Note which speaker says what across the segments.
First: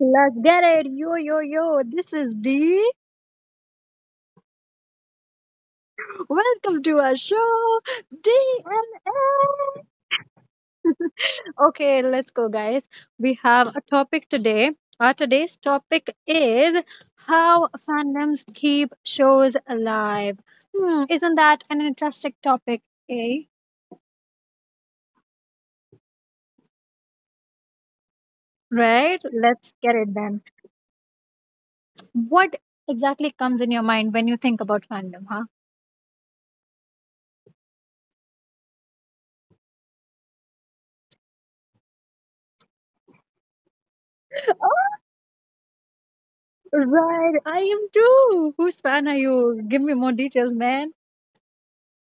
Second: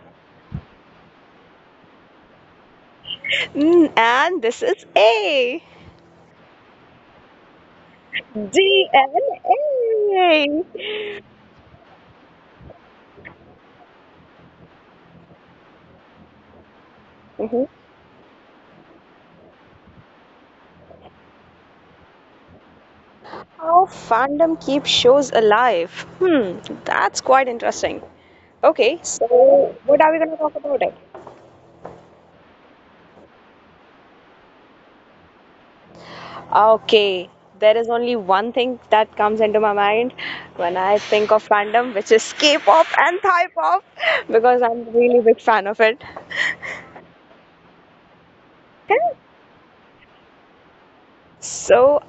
Speaker 1: Let's get it. Yo, yo, yo. This is D.
Speaker 2: And this is A.
Speaker 1: Welcome to our show, D and DNA.
Speaker 2: DNA.
Speaker 1: Okay, let's go, guys. We have a topic today. Our today's topic is
Speaker 2: Mhm.
Speaker 1: how fandoms keep shows alive. Hmm, isn't that an interesting topic, eh?
Speaker 2: How fandom keeps shows alive. Hmm, that's quite interesting. Okay,
Speaker 1: Right? Let's
Speaker 2: so
Speaker 1: get it
Speaker 2: what are we
Speaker 1: then.
Speaker 2: going to talk about it?
Speaker 1: What exactly comes in your mind when you think about fandom, huh?
Speaker 2: Okay, there is only one thing that comes into my mind when I think of fandom, which is K-pop and Thai pop, because I'm a really big fan of it.
Speaker 1: Right, I am too. Whose fan
Speaker 2: Okay.
Speaker 1: are you? Give me more details, man.
Speaker 2: So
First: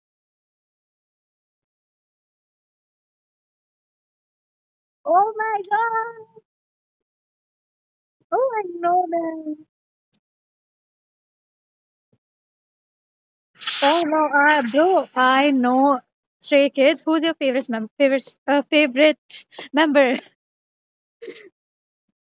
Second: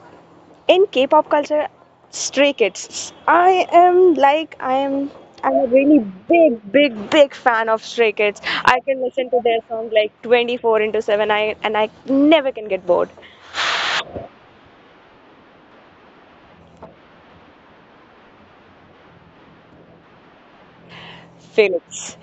Speaker 2: in K-pop culture, Stray Kids. I am like I am
Speaker 1: Oh
Speaker 2: I'm
Speaker 1: my
Speaker 2: a really
Speaker 1: God!
Speaker 2: big, big, big fan of Stray Kids.
Speaker 1: Oh, I
Speaker 2: I can
Speaker 1: know
Speaker 2: listen to their
Speaker 1: them.
Speaker 2: song like 24 into 7 and I never can get bored.
Speaker 1: Oh no, I, bro, I know Stray Kids. Who's your favorite member?
Speaker 2: Felix,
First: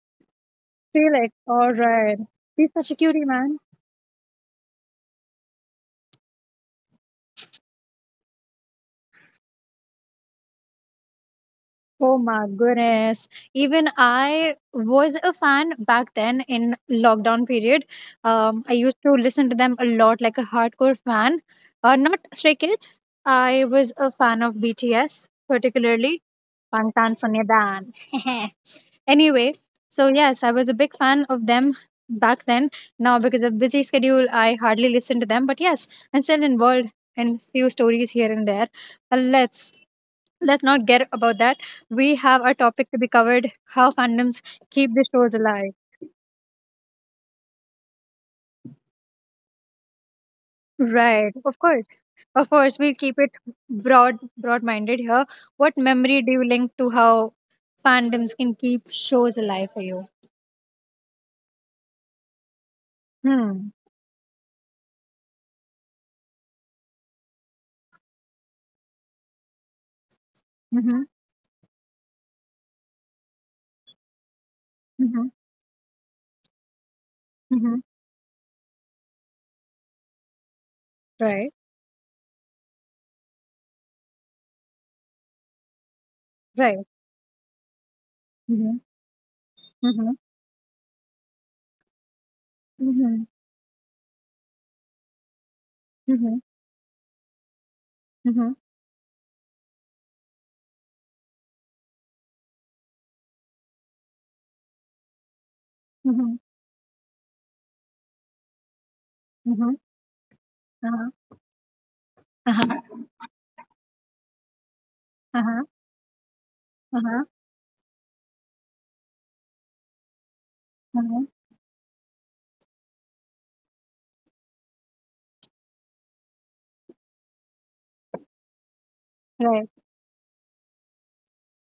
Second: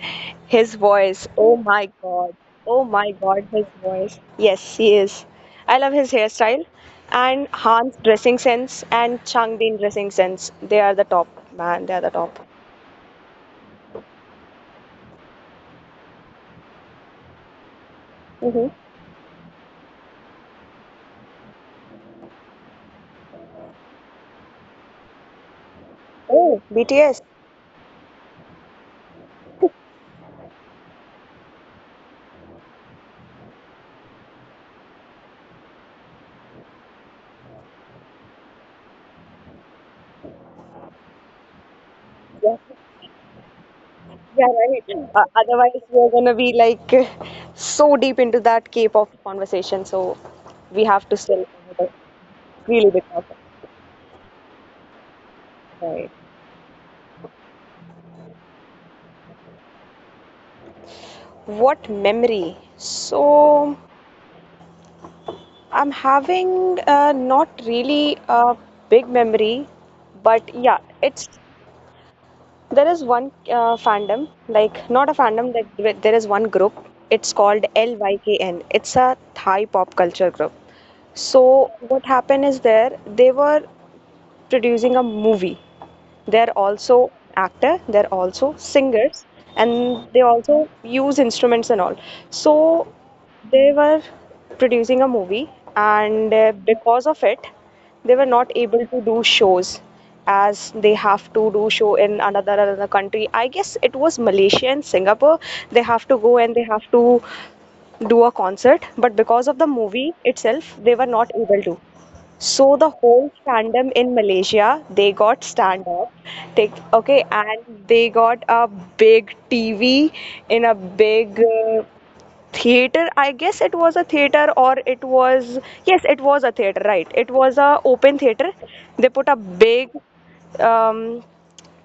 Speaker 2: his voice.
Speaker 1: Felix.
Speaker 2: Oh
Speaker 1: All
Speaker 2: my
Speaker 1: right,
Speaker 2: God.
Speaker 1: he's
Speaker 2: Oh
Speaker 1: such a
Speaker 2: my
Speaker 1: cutie,
Speaker 2: God,
Speaker 1: man.
Speaker 2: his voice. Yes, he is. I love his hairstyle and Han's dressing sense and Changbin dressing sense. They are the top, man. They are the
Speaker 1: Oh
Speaker 2: top.
Speaker 1: my goodness! Even I was a fan back then in lockdown period.
Speaker 2: hmm
Speaker 1: I used to listen to them a lot, like a hardcore fan. Not Stray Kids. I was a fan of BTS, particularly
Speaker 2: Oh, BTS.
Speaker 1: Bangtan Sonyeodan. Anyway, so yes, I was a big fan of them back then. Now, because of busy schedule, I hardly listen to them. But yes, I'm still involved in few stories here and there. Uh, let's let's not get about that. We have
Speaker 2: Yeah.
Speaker 1: a topic to be covered: how
Speaker 2: Yeah,
Speaker 1: fandoms
Speaker 2: right.
Speaker 1: keep the shows
Speaker 2: Otherwise,
Speaker 1: alive.
Speaker 2: we're gonna be like so deep into that K-pop conversation. So we have to
Speaker 1: Right,
Speaker 2: still
Speaker 1: of
Speaker 2: cover
Speaker 1: course,
Speaker 2: the
Speaker 1: of course.
Speaker 2: really
Speaker 1: We
Speaker 2: big
Speaker 1: keep
Speaker 2: topic.
Speaker 1: it broad, broad-minded here. What
Speaker 2: Right.
Speaker 1: memory do you link to how fandoms can keep shows alive for you?
Speaker 2: What memory? So
Speaker 1: Hmm.
Speaker 2: I'm having not really a big memory, but yeah,
Speaker 1: Mm-hmm.
Speaker 2: it's there is one fandom, like not a
Speaker 1: Mm-hmm.
Speaker 2: fandom, that there is one group. It's called
Speaker 1: Mm-hmm.
Speaker 2: LYKN. It's a Thai pop culture group.
Speaker 1: Right.
Speaker 2: So what happened is there they were producing a movie. They're
Speaker 1: Right.
Speaker 2: also actor, they're also
Speaker 1: Mm-hmm.
Speaker 2: singers, and they
Speaker 1: Mhm,
Speaker 2: also use instruments and all. So
Speaker 1: mhm,
Speaker 2: they were producing a movie, and
Speaker 1: mhm,
Speaker 2: because of it, they were not
Speaker 1: mhm,
Speaker 2: able to do shows as they have to do show in another country. I guess it was Malaysia and Singapore. They have to go
Speaker 1: mhm,
Speaker 2: and they have to do a concert, but because of the
Speaker 1: mhm.
Speaker 2: movie itself, they were
Speaker 1: Uh-huh,
Speaker 2: not able to. So the
Speaker 1: uh-huh,
Speaker 2: whole fandom in Malaysia, they got
Speaker 1: uh-huh,
Speaker 2: stand up, take okay,
Speaker 1: uh-huh,
Speaker 2: and they got a big TV in a
Speaker 1: uh-huh.
Speaker 2: big theater. I guess it was a theater, or it was yes, it was a theater, right? It was a open theater. They put a
Speaker 1: Right.
Speaker 2: big um,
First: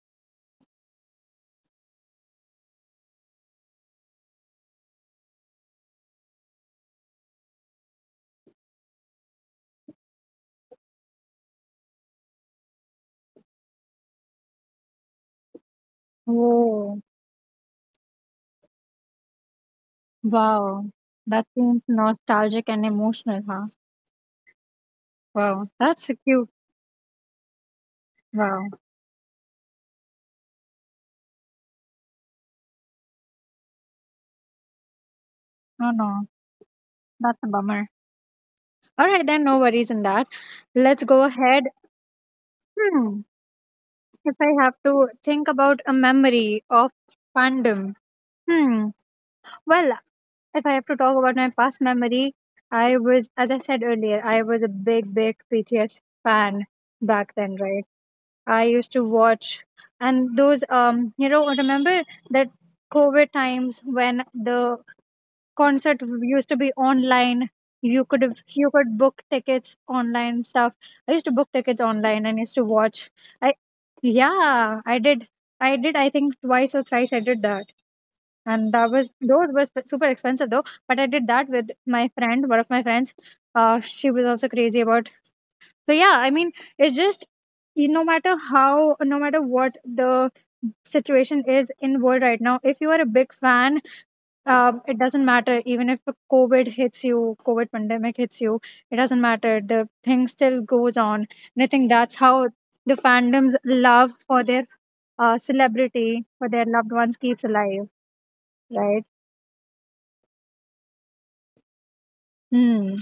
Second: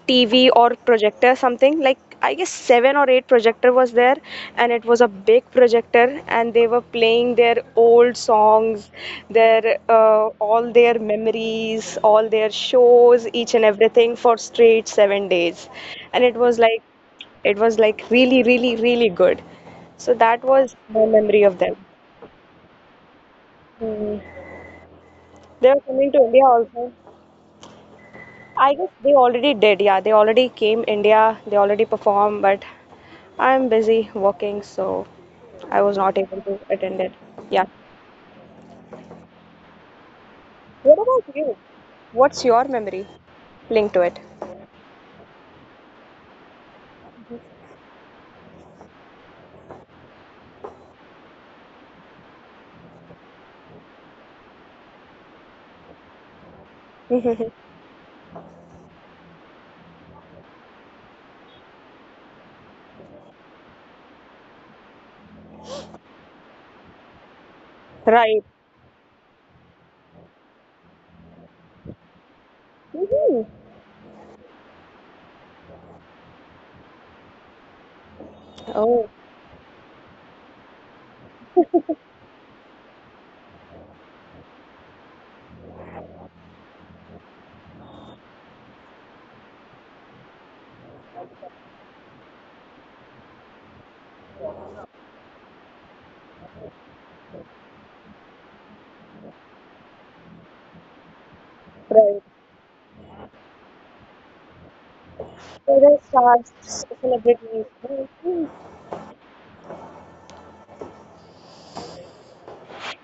Speaker 2: TV or projector, something like I guess seven or eight projector was there, and it was a big projector, and they were playing their old songs, their all their memories, all their shows, each and everything for straight 7 days, and it was like
Speaker 1: Whoa.
Speaker 2: it was like really really really good. So that was
Speaker 1: Wow.
Speaker 2: my memory
Speaker 1: That
Speaker 2: of them.
Speaker 1: seems nostalgic and emotional, huh?
Speaker 2: Hmm. They
Speaker 1: Wow.
Speaker 2: were
Speaker 1: That's
Speaker 2: coming to India
Speaker 1: cute.
Speaker 2: also.
Speaker 1: Wow.
Speaker 2: I guess they already did, yeah. They already came India, they already performed, but I'm busy working, so I
Speaker 1: Oh
Speaker 2: was not
Speaker 1: no.
Speaker 2: able to attend it.
Speaker 1: That's a
Speaker 2: Yeah.
Speaker 1: bummer. All right, then no worries in that.
Speaker 2: What
Speaker 1: Let's go
Speaker 2: about you?
Speaker 1: ahead.
Speaker 2: What's your memory
Speaker 1: Hmm.
Speaker 2: linked to it?
Speaker 1: If I have to think about a memory of fandom. Hmm. Well, if I have to talk about my past memory, I was, as I said earlier, I was a big, big BTS fan back
Speaker 2: hmm
Speaker 1: then, right? I used to watch, and those, remember that COVID times when the concert used to be online. You could have,
Speaker 2: Right.
Speaker 1: you could book tickets online stuff. I used to book tickets online and used to watch.
Speaker 2: hmm
Speaker 1: I, yeah, I did. I did. I think twice or thrice I did that, and that
Speaker 2: Oh,
Speaker 1: was those were super expensive, though. But I did that with my friend, one of my friends. She was also crazy about. So yeah, I mean, it's just no matter what the situation is in world right now, if you are a big fan, it doesn't matter. Even if COVID pandemic hits you, it doesn't matter. The thing still goes on, and I think
Speaker 2: right.
Speaker 1: that's how the fandom's love for their
Speaker 2: So the
Speaker 1: celebrity, for
Speaker 2: stars,
Speaker 1: their loved ones, keeps
Speaker 2: celebrities.
Speaker 1: alive,
Speaker 2: Mhm.
Speaker 1: right. Hmm.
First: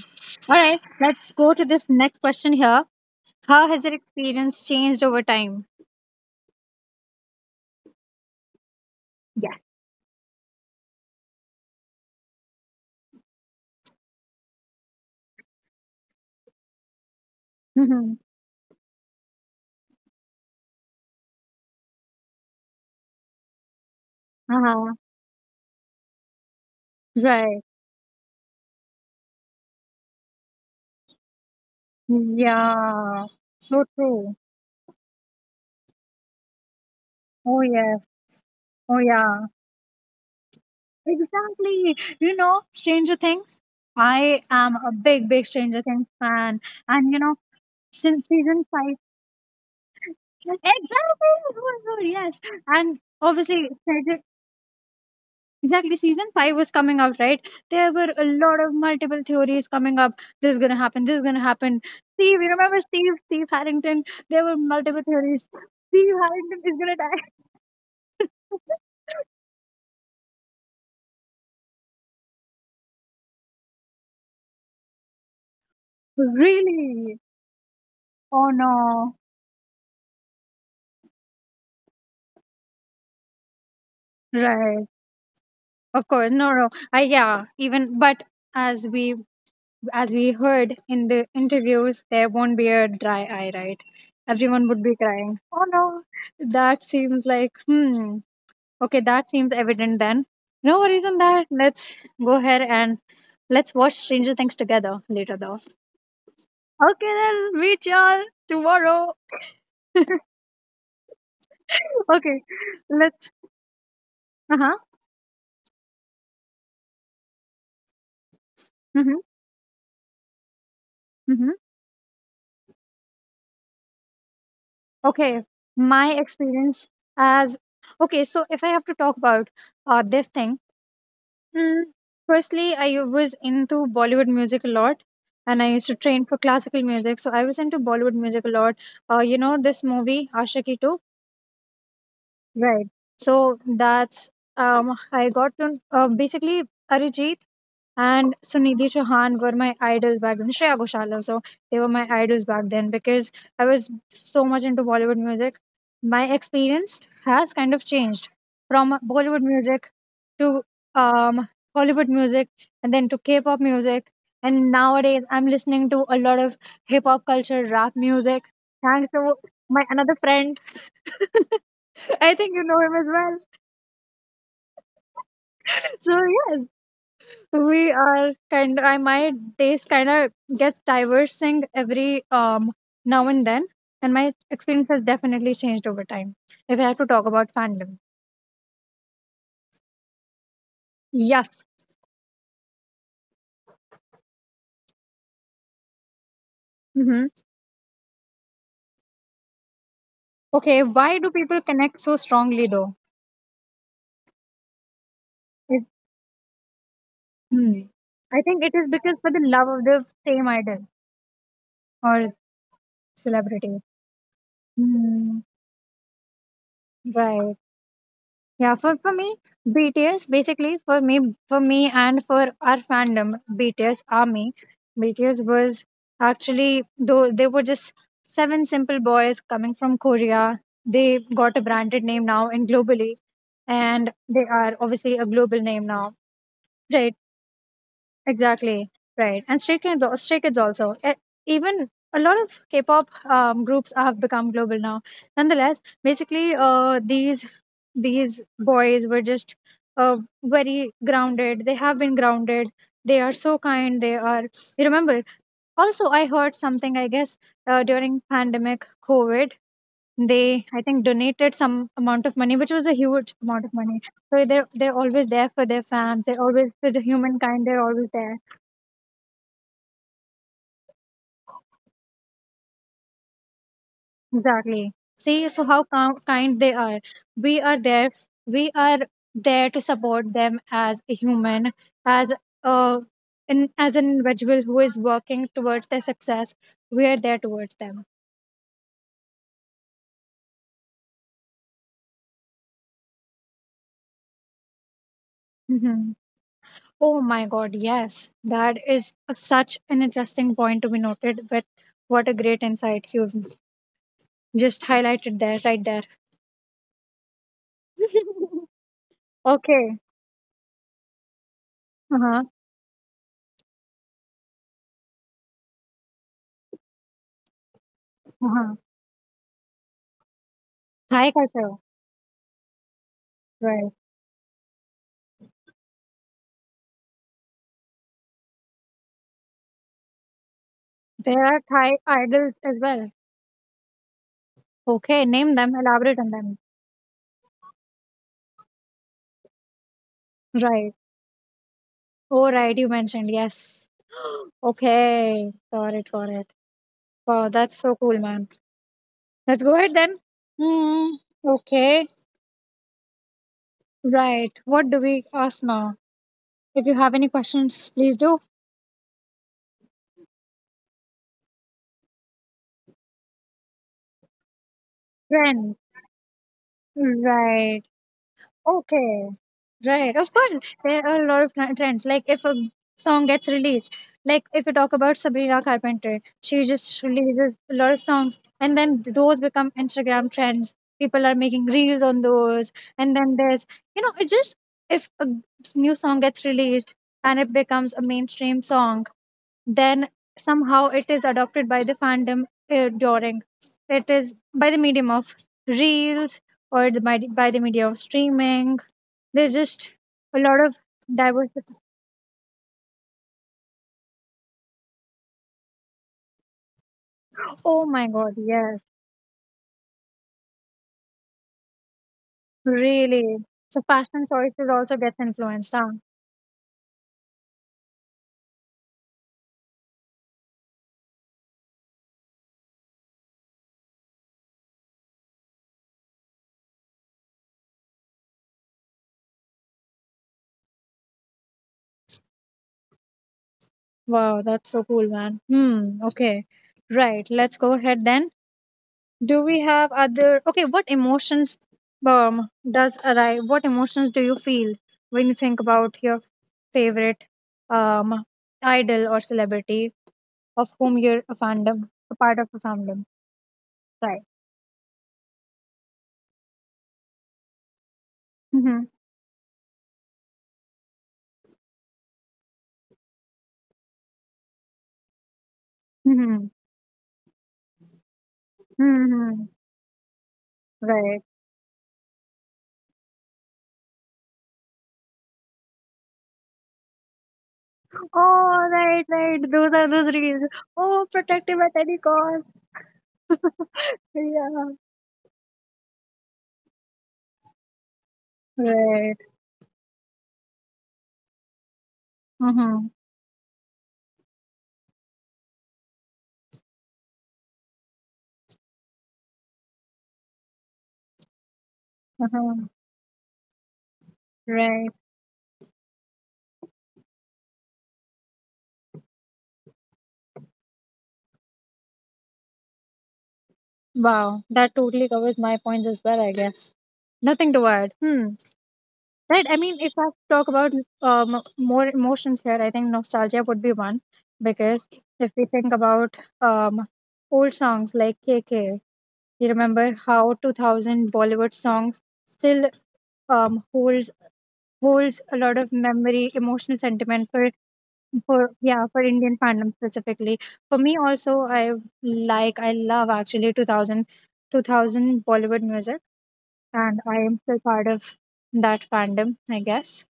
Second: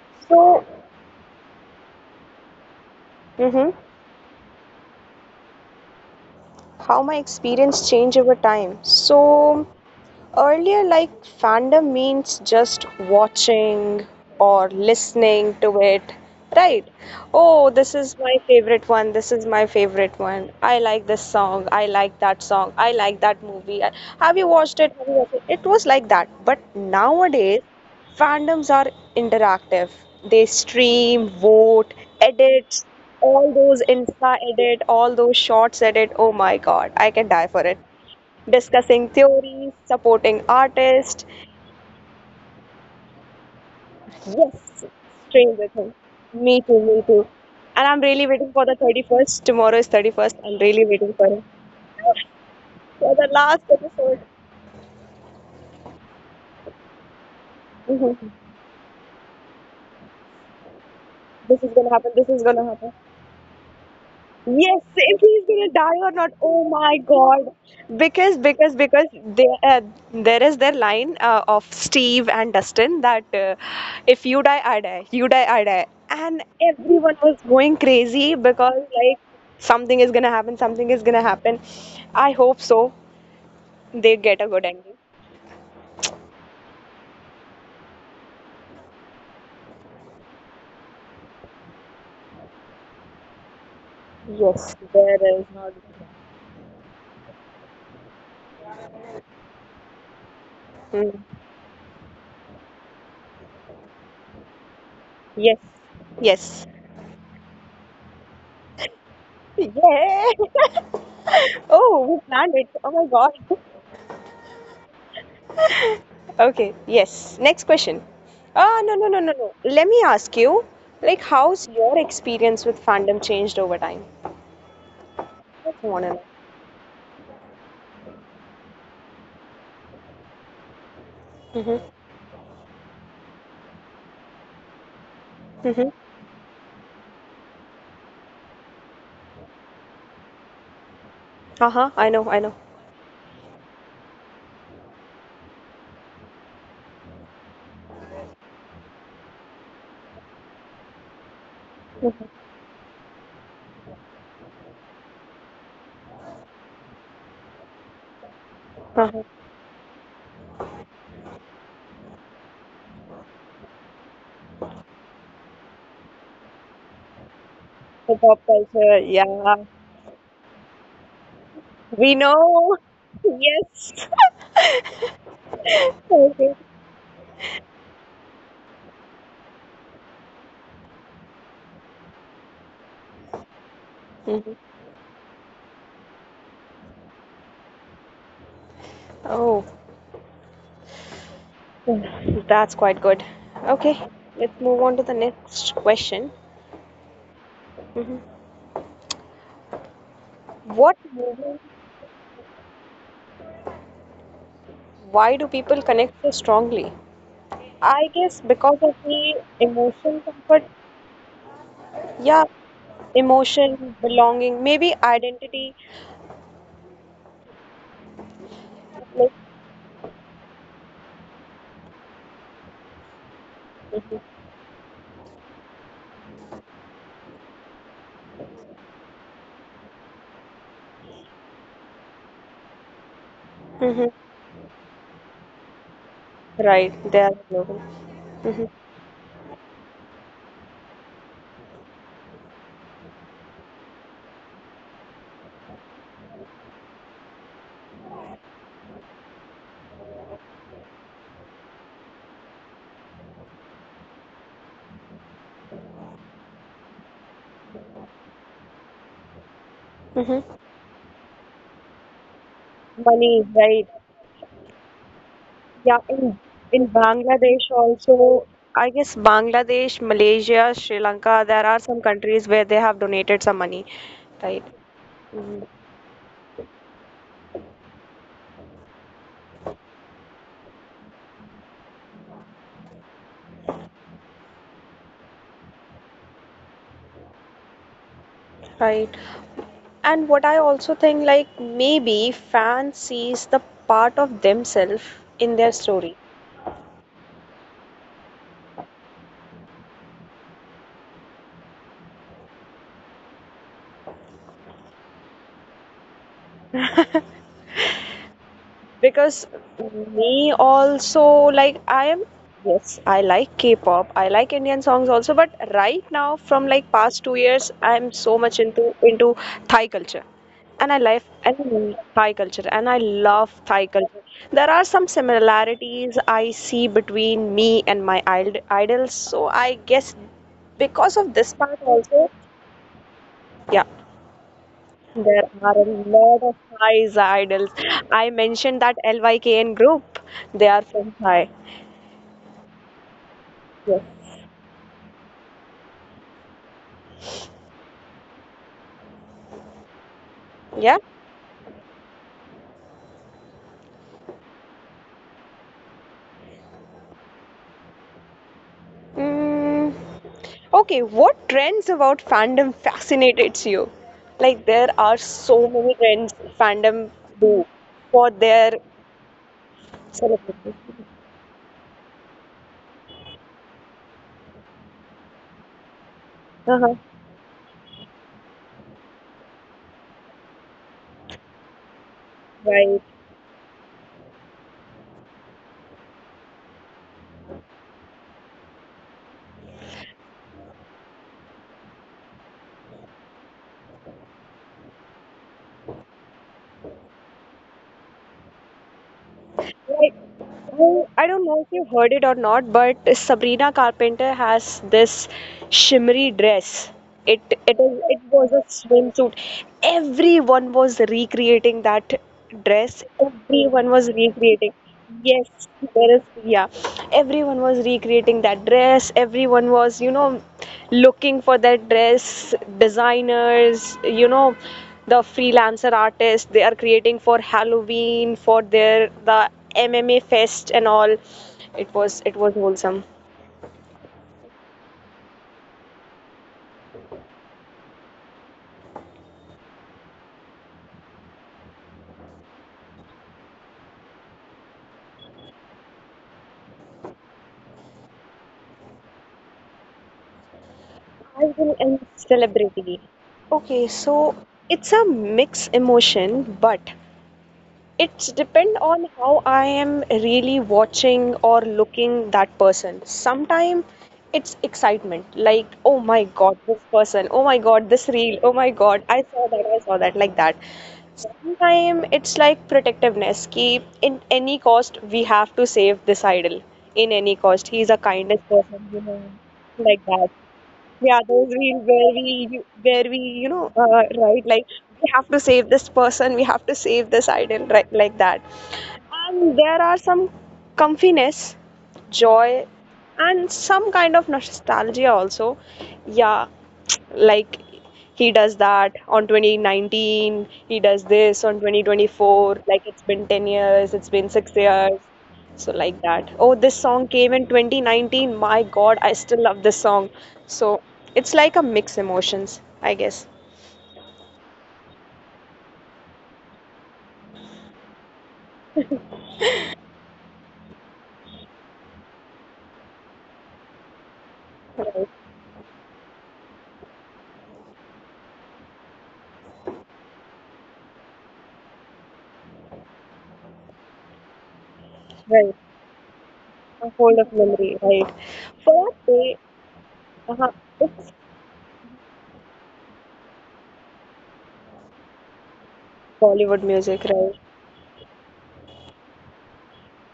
Speaker 1: All
Speaker 2: So
Speaker 1: right, let's go to this next question here. How
Speaker 2: hmm
Speaker 1: has your experience changed over time?
Speaker 2: how my experience changed over time.
Speaker 1: Yeah.
Speaker 2: So earlier, like fandom means just watching or listening to it, right? Oh, this
Speaker 1: Mhm.
Speaker 2: is my favorite one. This is my favorite one. I like this song. I like that song. I like that movie. Have you watched it?
Speaker 1: Uh-huh.
Speaker 2: Have you watched it? It was like that. But nowadays,
Speaker 1: Right.
Speaker 2: fandoms are interactive. They stream, vote, edit,
Speaker 1: Yeah.
Speaker 2: all those
Speaker 1: So
Speaker 2: Insta
Speaker 1: true.
Speaker 2: edit, all those shorts edit. Oh my God, I can die for
Speaker 1: Oh,
Speaker 2: it,
Speaker 1: yes. Oh,
Speaker 2: discussing
Speaker 1: yeah.
Speaker 2: theories, supporting artists.
Speaker 1: Exactly. You know, Stranger Things. I am
Speaker 2: Yes,
Speaker 1: a big, big
Speaker 2: staying with
Speaker 1: Stranger
Speaker 2: him.
Speaker 1: Things fan.
Speaker 2: Me too, me
Speaker 1: And, you
Speaker 2: too.
Speaker 1: know,
Speaker 2: And I'm
Speaker 1: since
Speaker 2: really waiting
Speaker 1: season
Speaker 2: for the
Speaker 1: five.
Speaker 2: 31st. Tomorrow is 31st. I'm
Speaker 1: Exactly.
Speaker 2: really waiting for him.
Speaker 1: Good, good, yes. And
Speaker 2: For the last
Speaker 1: obviously, Stranger.
Speaker 2: episode.
Speaker 1: Exactly, season five was coming out, right? There were a
Speaker 2: Mhm.
Speaker 1: lot of multiple theories coming up. This is gonna happen. This is gonna
Speaker 2: This is
Speaker 1: happen.
Speaker 2: gonna happen. This
Speaker 1: Steve,
Speaker 2: is
Speaker 1: you
Speaker 2: gonna
Speaker 1: remember
Speaker 2: happen.
Speaker 1: Steve? Steve Harrington. There were
Speaker 2: Yes,
Speaker 1: multiple
Speaker 2: if
Speaker 1: theories.
Speaker 2: he's gonna die or
Speaker 1: Steve
Speaker 2: not.
Speaker 1: Harrington
Speaker 2: Oh
Speaker 1: is gonna
Speaker 2: my
Speaker 1: die.
Speaker 2: God! Because because because there there is their line of Steve and Dustin that if you die, I die. You die, I die. And
Speaker 1: Really?
Speaker 2: everyone was going crazy
Speaker 1: Oh
Speaker 2: because
Speaker 1: no.
Speaker 2: like something is gonna happen. Something is gonna happen. I hope so. They get a good
Speaker 1: Right.
Speaker 2: ending.
Speaker 1: Of course. No, no. I Yeah, even but as we as we heard in the interviews, there won't be a dry eye, right? Everyone
Speaker 2: Yes,
Speaker 1: would be
Speaker 2: there
Speaker 1: crying.
Speaker 2: is
Speaker 1: Oh
Speaker 2: not.
Speaker 1: no. That seems like, hmm. Okay, that seems evident then. No worries
Speaker 2: Mm.
Speaker 1: on that. Let's go ahead and let's watch Stranger Things together later
Speaker 2: Yes,
Speaker 1: though.
Speaker 2: yes.
Speaker 1: Okay, then meet y'all tomorrow.
Speaker 2: Yeah. Oh, we
Speaker 1: Okay,
Speaker 2: planned it. Oh my God.
Speaker 1: let's. Uh huh.
Speaker 2: Okay, yes. Next question. Ah, no, no,
Speaker 1: Mm-hmm,
Speaker 2: no, no, no. Let me ask you, like,
Speaker 1: mm-hmm.
Speaker 2: how's your experience with fandom changed over time?
Speaker 1: Okay,
Speaker 2: That's one,
Speaker 1: my
Speaker 2: and
Speaker 1: experience as. Okay, so if I have to talk about this thing, mm,
Speaker 2: Mm-hmm.
Speaker 1: firstly, I was into Bollywood music a lot, and I used
Speaker 2: Mm-hmm.
Speaker 1: to train for classical music. So I was into Bollywood music a lot. You know, this movie, Ashiki 2.
Speaker 2: Uh-huh. I know, I know.
Speaker 1: Right. So that's I got to basically Arijit and Sunidhi Chauhan were my idols back then. Shreya Ghoshal also, they were my
Speaker 2: Mm-hmm.
Speaker 1: idols back then because I was so much into Bollywood music. My experience has kind of changed from
Speaker 2: Uh-huh.
Speaker 1: Bollywood music to um Hollywood music, and then to K-pop music, and nowadays I'm listening to a lot of hip hop culture, rap
Speaker 2: The pop
Speaker 1: music.
Speaker 2: culture,
Speaker 1: Thanks to
Speaker 2: yeah.
Speaker 1: my another friend.
Speaker 2: We
Speaker 1: I think you
Speaker 2: know.
Speaker 1: know him as well.
Speaker 2: Yes.
Speaker 1: So
Speaker 2: Okay.
Speaker 1: yes, we are kind. Of. I My taste kind of gets diversing every now and then, and my
Speaker 2: Mm-hmm.
Speaker 1: experience has definitely changed over time. If I have to talk about fandom,
Speaker 2: Oh,
Speaker 1: yes.
Speaker 2: that's quite good. Okay, let's move on to the next question.
Speaker 1: Hmm.
Speaker 2: hmm
Speaker 1: Okay,
Speaker 2: What
Speaker 1: why do
Speaker 2: movie,
Speaker 1: people connect so strongly though?
Speaker 2: why do people
Speaker 1: It,
Speaker 2: connect so strongly?
Speaker 1: hmm.
Speaker 2: I guess
Speaker 1: I think it
Speaker 2: because
Speaker 1: is
Speaker 2: of
Speaker 1: because for
Speaker 2: the
Speaker 1: the love of the
Speaker 2: emotion
Speaker 1: same
Speaker 2: comfort,
Speaker 1: idol or
Speaker 2: yeah,
Speaker 1: celebrity.
Speaker 2: emotion, belonging, maybe
Speaker 1: Hmm.
Speaker 2: identity,
Speaker 1: Right. Yeah, for
Speaker 2: like,
Speaker 1: me, BTS, basically for me and for our fandom, BTS Army, BTS was actually though they were just seven simple boys coming from Korea. They got a branded name now and globally,
Speaker 2: hmm
Speaker 1: and they are obviously a global name now,
Speaker 2: right,
Speaker 1: right?
Speaker 2: they are global. hmm
Speaker 1: Exactly, right. And Stray Kids also. Even a lot of K-pop groups have become global now. Nonetheless, basically, these boys were just uh, very grounded. They have been grounded. They are so kind. They are. You remember? Also, I heard something. I guess during pandemic COVID,
Speaker 2: hmm
Speaker 1: they, I think, donated some amount of money, which was a huge
Speaker 2: Money,
Speaker 1: amount of
Speaker 2: right.
Speaker 1: money. So they're always there for their
Speaker 2: Yeah,
Speaker 1: fans.
Speaker 2: in,
Speaker 1: They're always
Speaker 2: in
Speaker 1: for the
Speaker 2: Bangladesh
Speaker 1: humankind. They're always there.
Speaker 2: also, I guess Bangladesh, Malaysia, Sri Lanka, there are some countries where they have donated some money, right?
Speaker 1: Exactly. See,
Speaker 2: Mhm.
Speaker 1: so how kind they are. We are there. We are there to support them as a human, as a as an individual who is working towards their success. We are there towards them.
Speaker 2: Right. And what I also think, like, maybe fans sees the part of themselves in their
Speaker 1: Hmm.
Speaker 2: story.
Speaker 1: Oh my God! Yes, that is such an interesting point to be noted. But what a great insight you've just highlighted there, right there.
Speaker 2: Because
Speaker 1: Okay.
Speaker 2: me also, like I
Speaker 1: Uh
Speaker 2: am,
Speaker 1: huh.
Speaker 2: yes, I like K-pop. I like Indian songs also, but right now from like past 2 years I'm so
Speaker 1: Uh
Speaker 2: much
Speaker 1: huh.
Speaker 2: into Thai culture. And I like
Speaker 1: Thai
Speaker 2: and I
Speaker 1: culture.
Speaker 2: love Thai culture and I love Thai
Speaker 1: Right.
Speaker 2: culture. There are some similarities I see between me and my idols, so I guess because of
Speaker 1: There
Speaker 2: this
Speaker 1: are
Speaker 2: part
Speaker 1: Thai
Speaker 2: also,
Speaker 1: idols as well.
Speaker 2: yeah.
Speaker 1: Okay,
Speaker 2: There
Speaker 1: name
Speaker 2: are
Speaker 1: them,
Speaker 2: a
Speaker 1: elaborate on
Speaker 2: lot of
Speaker 1: them.
Speaker 2: Thai's idols. I mentioned that LYKN group. They are
Speaker 1: Right.
Speaker 2: from Thai.
Speaker 1: Oh, right, you mentioned, yes.
Speaker 2: Yes.
Speaker 1: Okay, got it, got it. Wow, that's so cool, man. Let's go ahead then.
Speaker 2: Yeah.
Speaker 1: Hmm, okay, right. What do we ask now? If you have any questions, please do.
Speaker 2: Mm. Okay. What trends about fandom fascinates you? Like there are so
Speaker 1: Friend,
Speaker 2: many trends fandom do
Speaker 1: right.
Speaker 2: for their
Speaker 1: Okay, right. Of course,
Speaker 2: celebrities.
Speaker 1: there are a lot of trends. Like if a song gets released, like if you talk about Sabrina Carpenter, she
Speaker 2: Uh-huh.
Speaker 1: just releases a lot of songs, and then those become Instagram trends. People are making reels on those,
Speaker 2: Right.
Speaker 1: and then there's, you know, it's just if a new song gets released and it becomes a mainstream song, then somehow it is adopted by the fandom during it is by the medium of reels, or by the medium of streaming. There's just
Speaker 2: Like,
Speaker 1: a lot of
Speaker 2: well, I don't know if
Speaker 1: diversity.
Speaker 2: you heard it or not, but Sabrina Carpenter has this shimmery dress. It it
Speaker 1: Oh
Speaker 2: is
Speaker 1: my
Speaker 2: it
Speaker 1: God,
Speaker 2: was a
Speaker 1: yes,
Speaker 2: swimsuit. Everyone was recreating that dress.
Speaker 1: really. So
Speaker 2: Everyone was
Speaker 1: fashion choices
Speaker 2: recreating.
Speaker 1: also gets
Speaker 2: Yes,
Speaker 1: influenced, huh?
Speaker 2: there is yeah. Everyone was recreating that dress. Everyone was, looking for their dress designers, the freelancer artists, they are creating for halloween for their the mma fest and all. It was wholesome.
Speaker 1: Wow, that's so cool, man. Hmm, okay. Right, let's go ahead then. Do we have other, okay, what emotions does arrive, what emotions do you feel when you think about your favorite um, idol or celebrity of whom you're a
Speaker 2: I will
Speaker 1: fandom,
Speaker 2: end
Speaker 1: a part of a
Speaker 2: celebrity,
Speaker 1: fandom?
Speaker 2: okay, so
Speaker 1: Right.
Speaker 2: it's a mixed emotion, but it's depend
Speaker 1: Mm-hmm.
Speaker 2: on how I am really watching or looking that person. Sometimes it's excitement like oh my
Speaker 1: Mm-hmm.
Speaker 2: god this person, oh my god this reel, oh my god i saw
Speaker 1: Mm-hmm.
Speaker 2: that i saw that like that.
Speaker 1: Right.
Speaker 2: Sometimes it's like protectiveness ki in any cost we have to save this idol, in any cost he's a kindest
Speaker 1: Oh,
Speaker 2: person, you
Speaker 1: right,
Speaker 2: know,
Speaker 1: right. Those are
Speaker 2: like
Speaker 1: those
Speaker 2: that.
Speaker 1: reels. Oh,
Speaker 2: Yeah, those
Speaker 1: protective
Speaker 2: reels
Speaker 1: at any
Speaker 2: where
Speaker 1: cost.
Speaker 2: we, right like,
Speaker 1: Yeah.
Speaker 2: we have to save this person, we have to save this idol, right like that.
Speaker 1: Right.
Speaker 2: And there are some comfiness, joy,
Speaker 1: Mm-hmm.
Speaker 2: and some kind of nostalgia also. Yeah, like he does that on 2019, he does this on 2024,
Speaker 1: Mm-hmm.
Speaker 2: like it's been 10 years, it's been 6
Speaker 1: Right.
Speaker 2: years, so like that, oh this song came in 2019, my god I still love this song. So it's like a mix emotions I guess.
Speaker 1: Wow. That totally covers my points as well, I guess. Nothing to add. Hmm. Right. I mean, if I talk about more emotions here, I think nostalgia would be one, because
Speaker 2: Right.
Speaker 1: if we think about old songs like KK, you remember how 2000 Bollywood songs still hold holds a
Speaker 2: Right,
Speaker 1: lot of memory, emotional
Speaker 2: a hold of
Speaker 1: sentiment
Speaker 2: memory, right,
Speaker 1: for
Speaker 2: for
Speaker 1: yeah,
Speaker 2: that
Speaker 1: for
Speaker 2: day,
Speaker 1: Indian fandom specifically.
Speaker 2: uh
Speaker 1: For me
Speaker 2: it's
Speaker 1: also, I love actually two thousand Bollywood music,
Speaker 2: bollywood
Speaker 1: and
Speaker 2: music
Speaker 1: I
Speaker 2: right,
Speaker 1: am still part of that fandom, I guess.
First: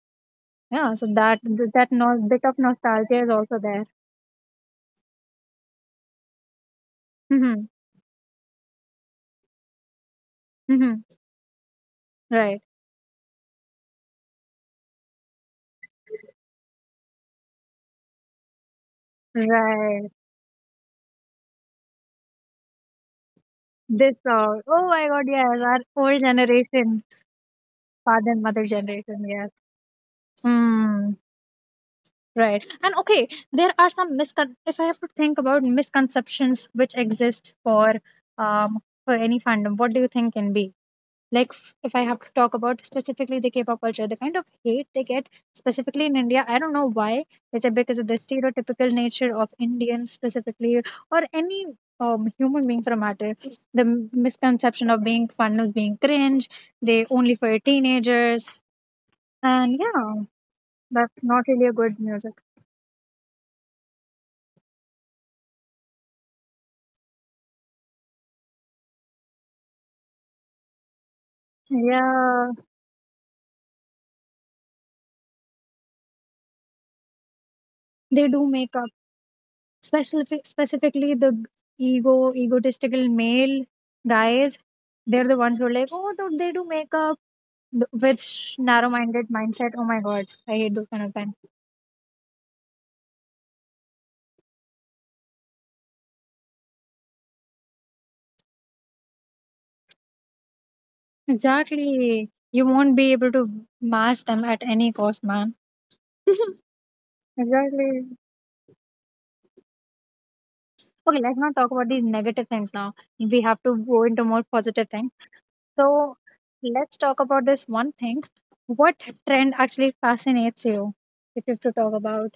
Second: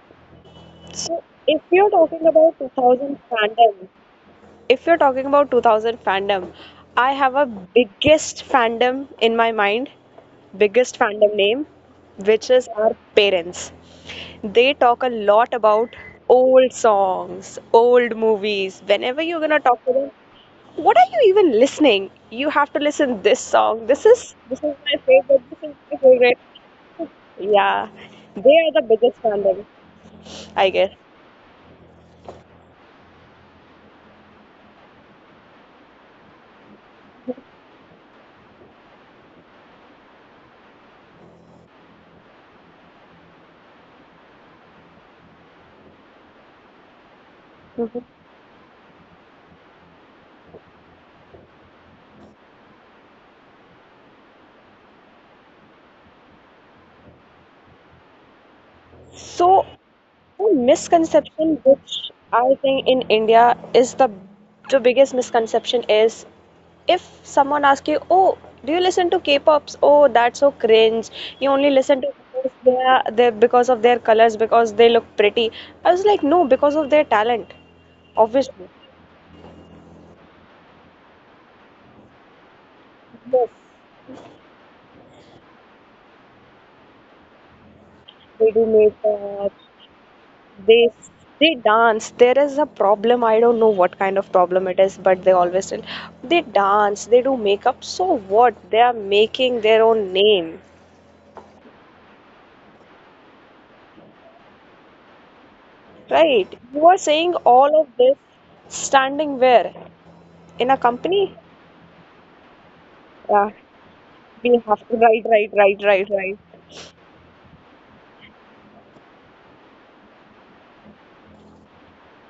Speaker 1: Yeah, so
Speaker 2: so
Speaker 1: that
Speaker 2: if you're
Speaker 1: that no,
Speaker 2: talking
Speaker 1: bit
Speaker 2: about
Speaker 1: of
Speaker 2: 2000
Speaker 1: nostalgia is also
Speaker 2: fandom,
Speaker 1: there.
Speaker 2: if you're talking about 2000 fandom, I have a
Speaker 1: Hmm.
Speaker 2: biggest fandom in my mind, biggest
Speaker 1: Hmm.
Speaker 2: fandom name, which
Speaker 1: Right,
Speaker 2: is our parents. They talk a lot about old songs, old movies. Whenever you're gonna talk to
Speaker 1: right.
Speaker 2: them, what are you even listening? You have to listen this song. This
Speaker 1: This
Speaker 2: is this
Speaker 1: song.
Speaker 2: is
Speaker 1: Oh
Speaker 2: my
Speaker 1: my God,
Speaker 2: favorite.
Speaker 1: yes,
Speaker 2: This is
Speaker 1: our
Speaker 2: my
Speaker 1: old
Speaker 2: favorite.
Speaker 1: generation,
Speaker 2: Yeah,
Speaker 1: father
Speaker 2: they
Speaker 1: and mother
Speaker 2: are the
Speaker 1: generation,
Speaker 2: biggest
Speaker 1: yes.
Speaker 2: fandom, I guess.
Speaker 1: Hmm. Right. And okay, there are some miscon if I have to think about misconceptions which exist for any fandom, what do you think can be? Like if I have to talk about specifically the K-pop culture, the kind of hate they get specifically in India, I don't know why. Is it because
Speaker 2: Mhm.
Speaker 1: of the stereotypical nature of Indians specifically or any human being for a matter? The misconception of being fandoms being cringe, they only for teenagers.
Speaker 2: So
Speaker 1: And yeah,
Speaker 2: one
Speaker 1: that's not
Speaker 2: misconception
Speaker 1: really a good
Speaker 2: which
Speaker 1: music.
Speaker 2: I think in India is, the biggest misconception is, if someone asks you, "Oh, do you listen to K-pops? Oh, that's so cringe. You only listen to
Speaker 1: Yeah.
Speaker 2: because they are they because of their colors, because they look pretty." I was like, "No, because of their talent,
Speaker 1: They do
Speaker 2: obviously."
Speaker 1: specifically the egotistical
Speaker 2: Yes,
Speaker 1: male guys. They're the ones who are like, oh dude, they do makeup th- with
Speaker 2: they
Speaker 1: sh-
Speaker 2: do
Speaker 1: narrow-minded
Speaker 2: makeup.
Speaker 1: mindset. Oh my God, I hate those
Speaker 2: they
Speaker 1: kind of men.
Speaker 2: they dance, there is a problem, I don't know what kind of problem it is, but they always tell, they dance, they do makeup, so what, they are making their own name,
Speaker 1: Exactly. You won't be able to match them at any cost, man.
Speaker 2: right? You are saying all of
Speaker 1: Exactly.
Speaker 2: this standing where, in a
Speaker 1: Okay,
Speaker 2: company.
Speaker 1: let's not talk about these negative things now. We
Speaker 2: Yeah,
Speaker 1: have to go into more
Speaker 2: we
Speaker 1: positive
Speaker 2: have to.
Speaker 1: things.
Speaker 2: Right, right, right,
Speaker 1: So
Speaker 2: right, right.
Speaker 1: let's talk about this one thing. What trend actually fascinates you, if you have to talk about?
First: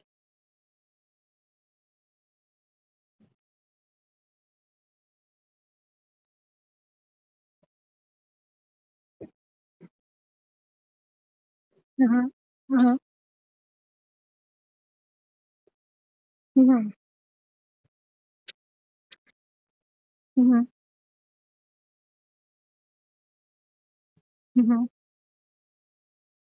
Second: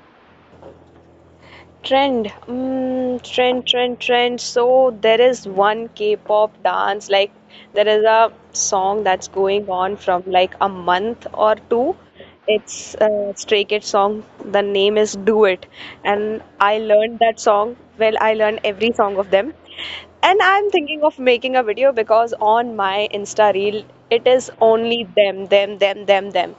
Speaker 2: Trend, trend, trend, trend. So there is one K-pop dance, like there is a song that's going on from like a month or two.
Speaker 1: Mhm,
Speaker 2: It's
Speaker 1: mhm,
Speaker 2: a Stray Kids song. The name is Do It, and I
Speaker 1: mhm,
Speaker 2: learned that song. Well, I learned every song of them, and
Speaker 1: mhm,
Speaker 2: I'm thinking of making a video because on my Insta reel, it is
Speaker 1: mhm.
Speaker 2: only them, them, them, them, them.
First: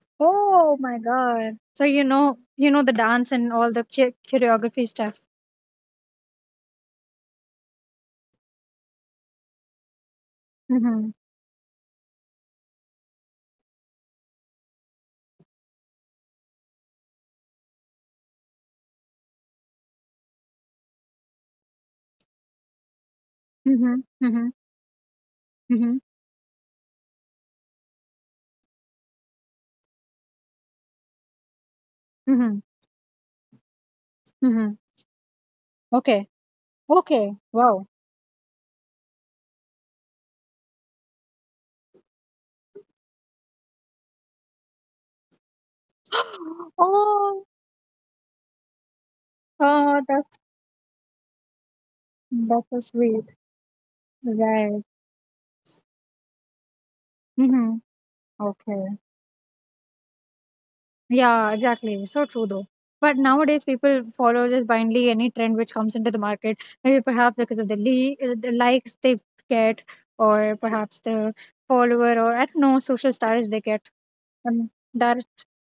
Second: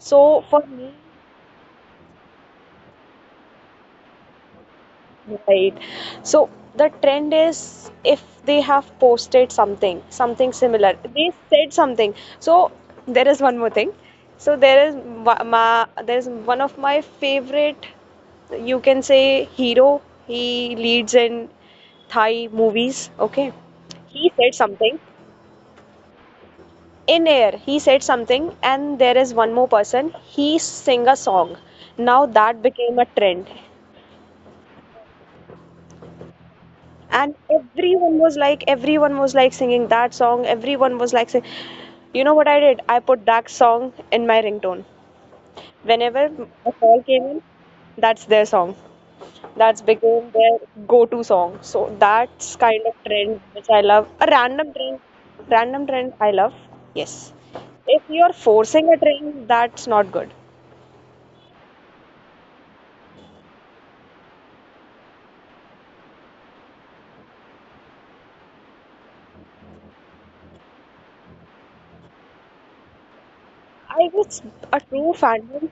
Speaker 2: So for
Speaker 1: Oh
Speaker 2: me.
Speaker 1: my God. So you know the dance and all the choreography stuff.
Speaker 2: Right. So the trend is if they have posted something, something similar,
Speaker 1: Mhm,
Speaker 2: they said something. So there is one more thing. So there is one of my favorite, you can say hero. He leads in Thai movies. Okay.
Speaker 1: mhm,
Speaker 2: He said
Speaker 1: mhm,
Speaker 2: something
Speaker 1: mhm,
Speaker 2: in air. He said something, and there is one more person. He sing a song. Now that
Speaker 1: mhm,
Speaker 2: became a trend.
Speaker 1: mhm. Okay,
Speaker 2: And
Speaker 1: okay. Wow.
Speaker 2: everyone was like, singing that song. Everyone was like sing- You know what I did? I put that song in my ringtone. Whenever a call came in,
Speaker 1: Oh,
Speaker 2: that's their song. That's
Speaker 1: oh,
Speaker 2: became
Speaker 1: that's
Speaker 2: their go-to song. So that's
Speaker 1: that's so
Speaker 2: kind of
Speaker 1: sweet.
Speaker 2: trend which I love. A random
Speaker 1: Right.
Speaker 2: trend, random trend I love. Yes,
Speaker 1: Mhm.
Speaker 2: if you're forcing a
Speaker 1: Okay.
Speaker 2: trend, that's not good.
Speaker 1: Yeah, exactly. So true though. But nowadays, people follow just blindly any trend which comes into the market. Maybe perhaps because of the likes they get, or perhaps the follower, or I don't know, social stars they get.
Speaker 2: I guess
Speaker 1: And
Speaker 2: a true
Speaker 1: that,
Speaker 2: fandom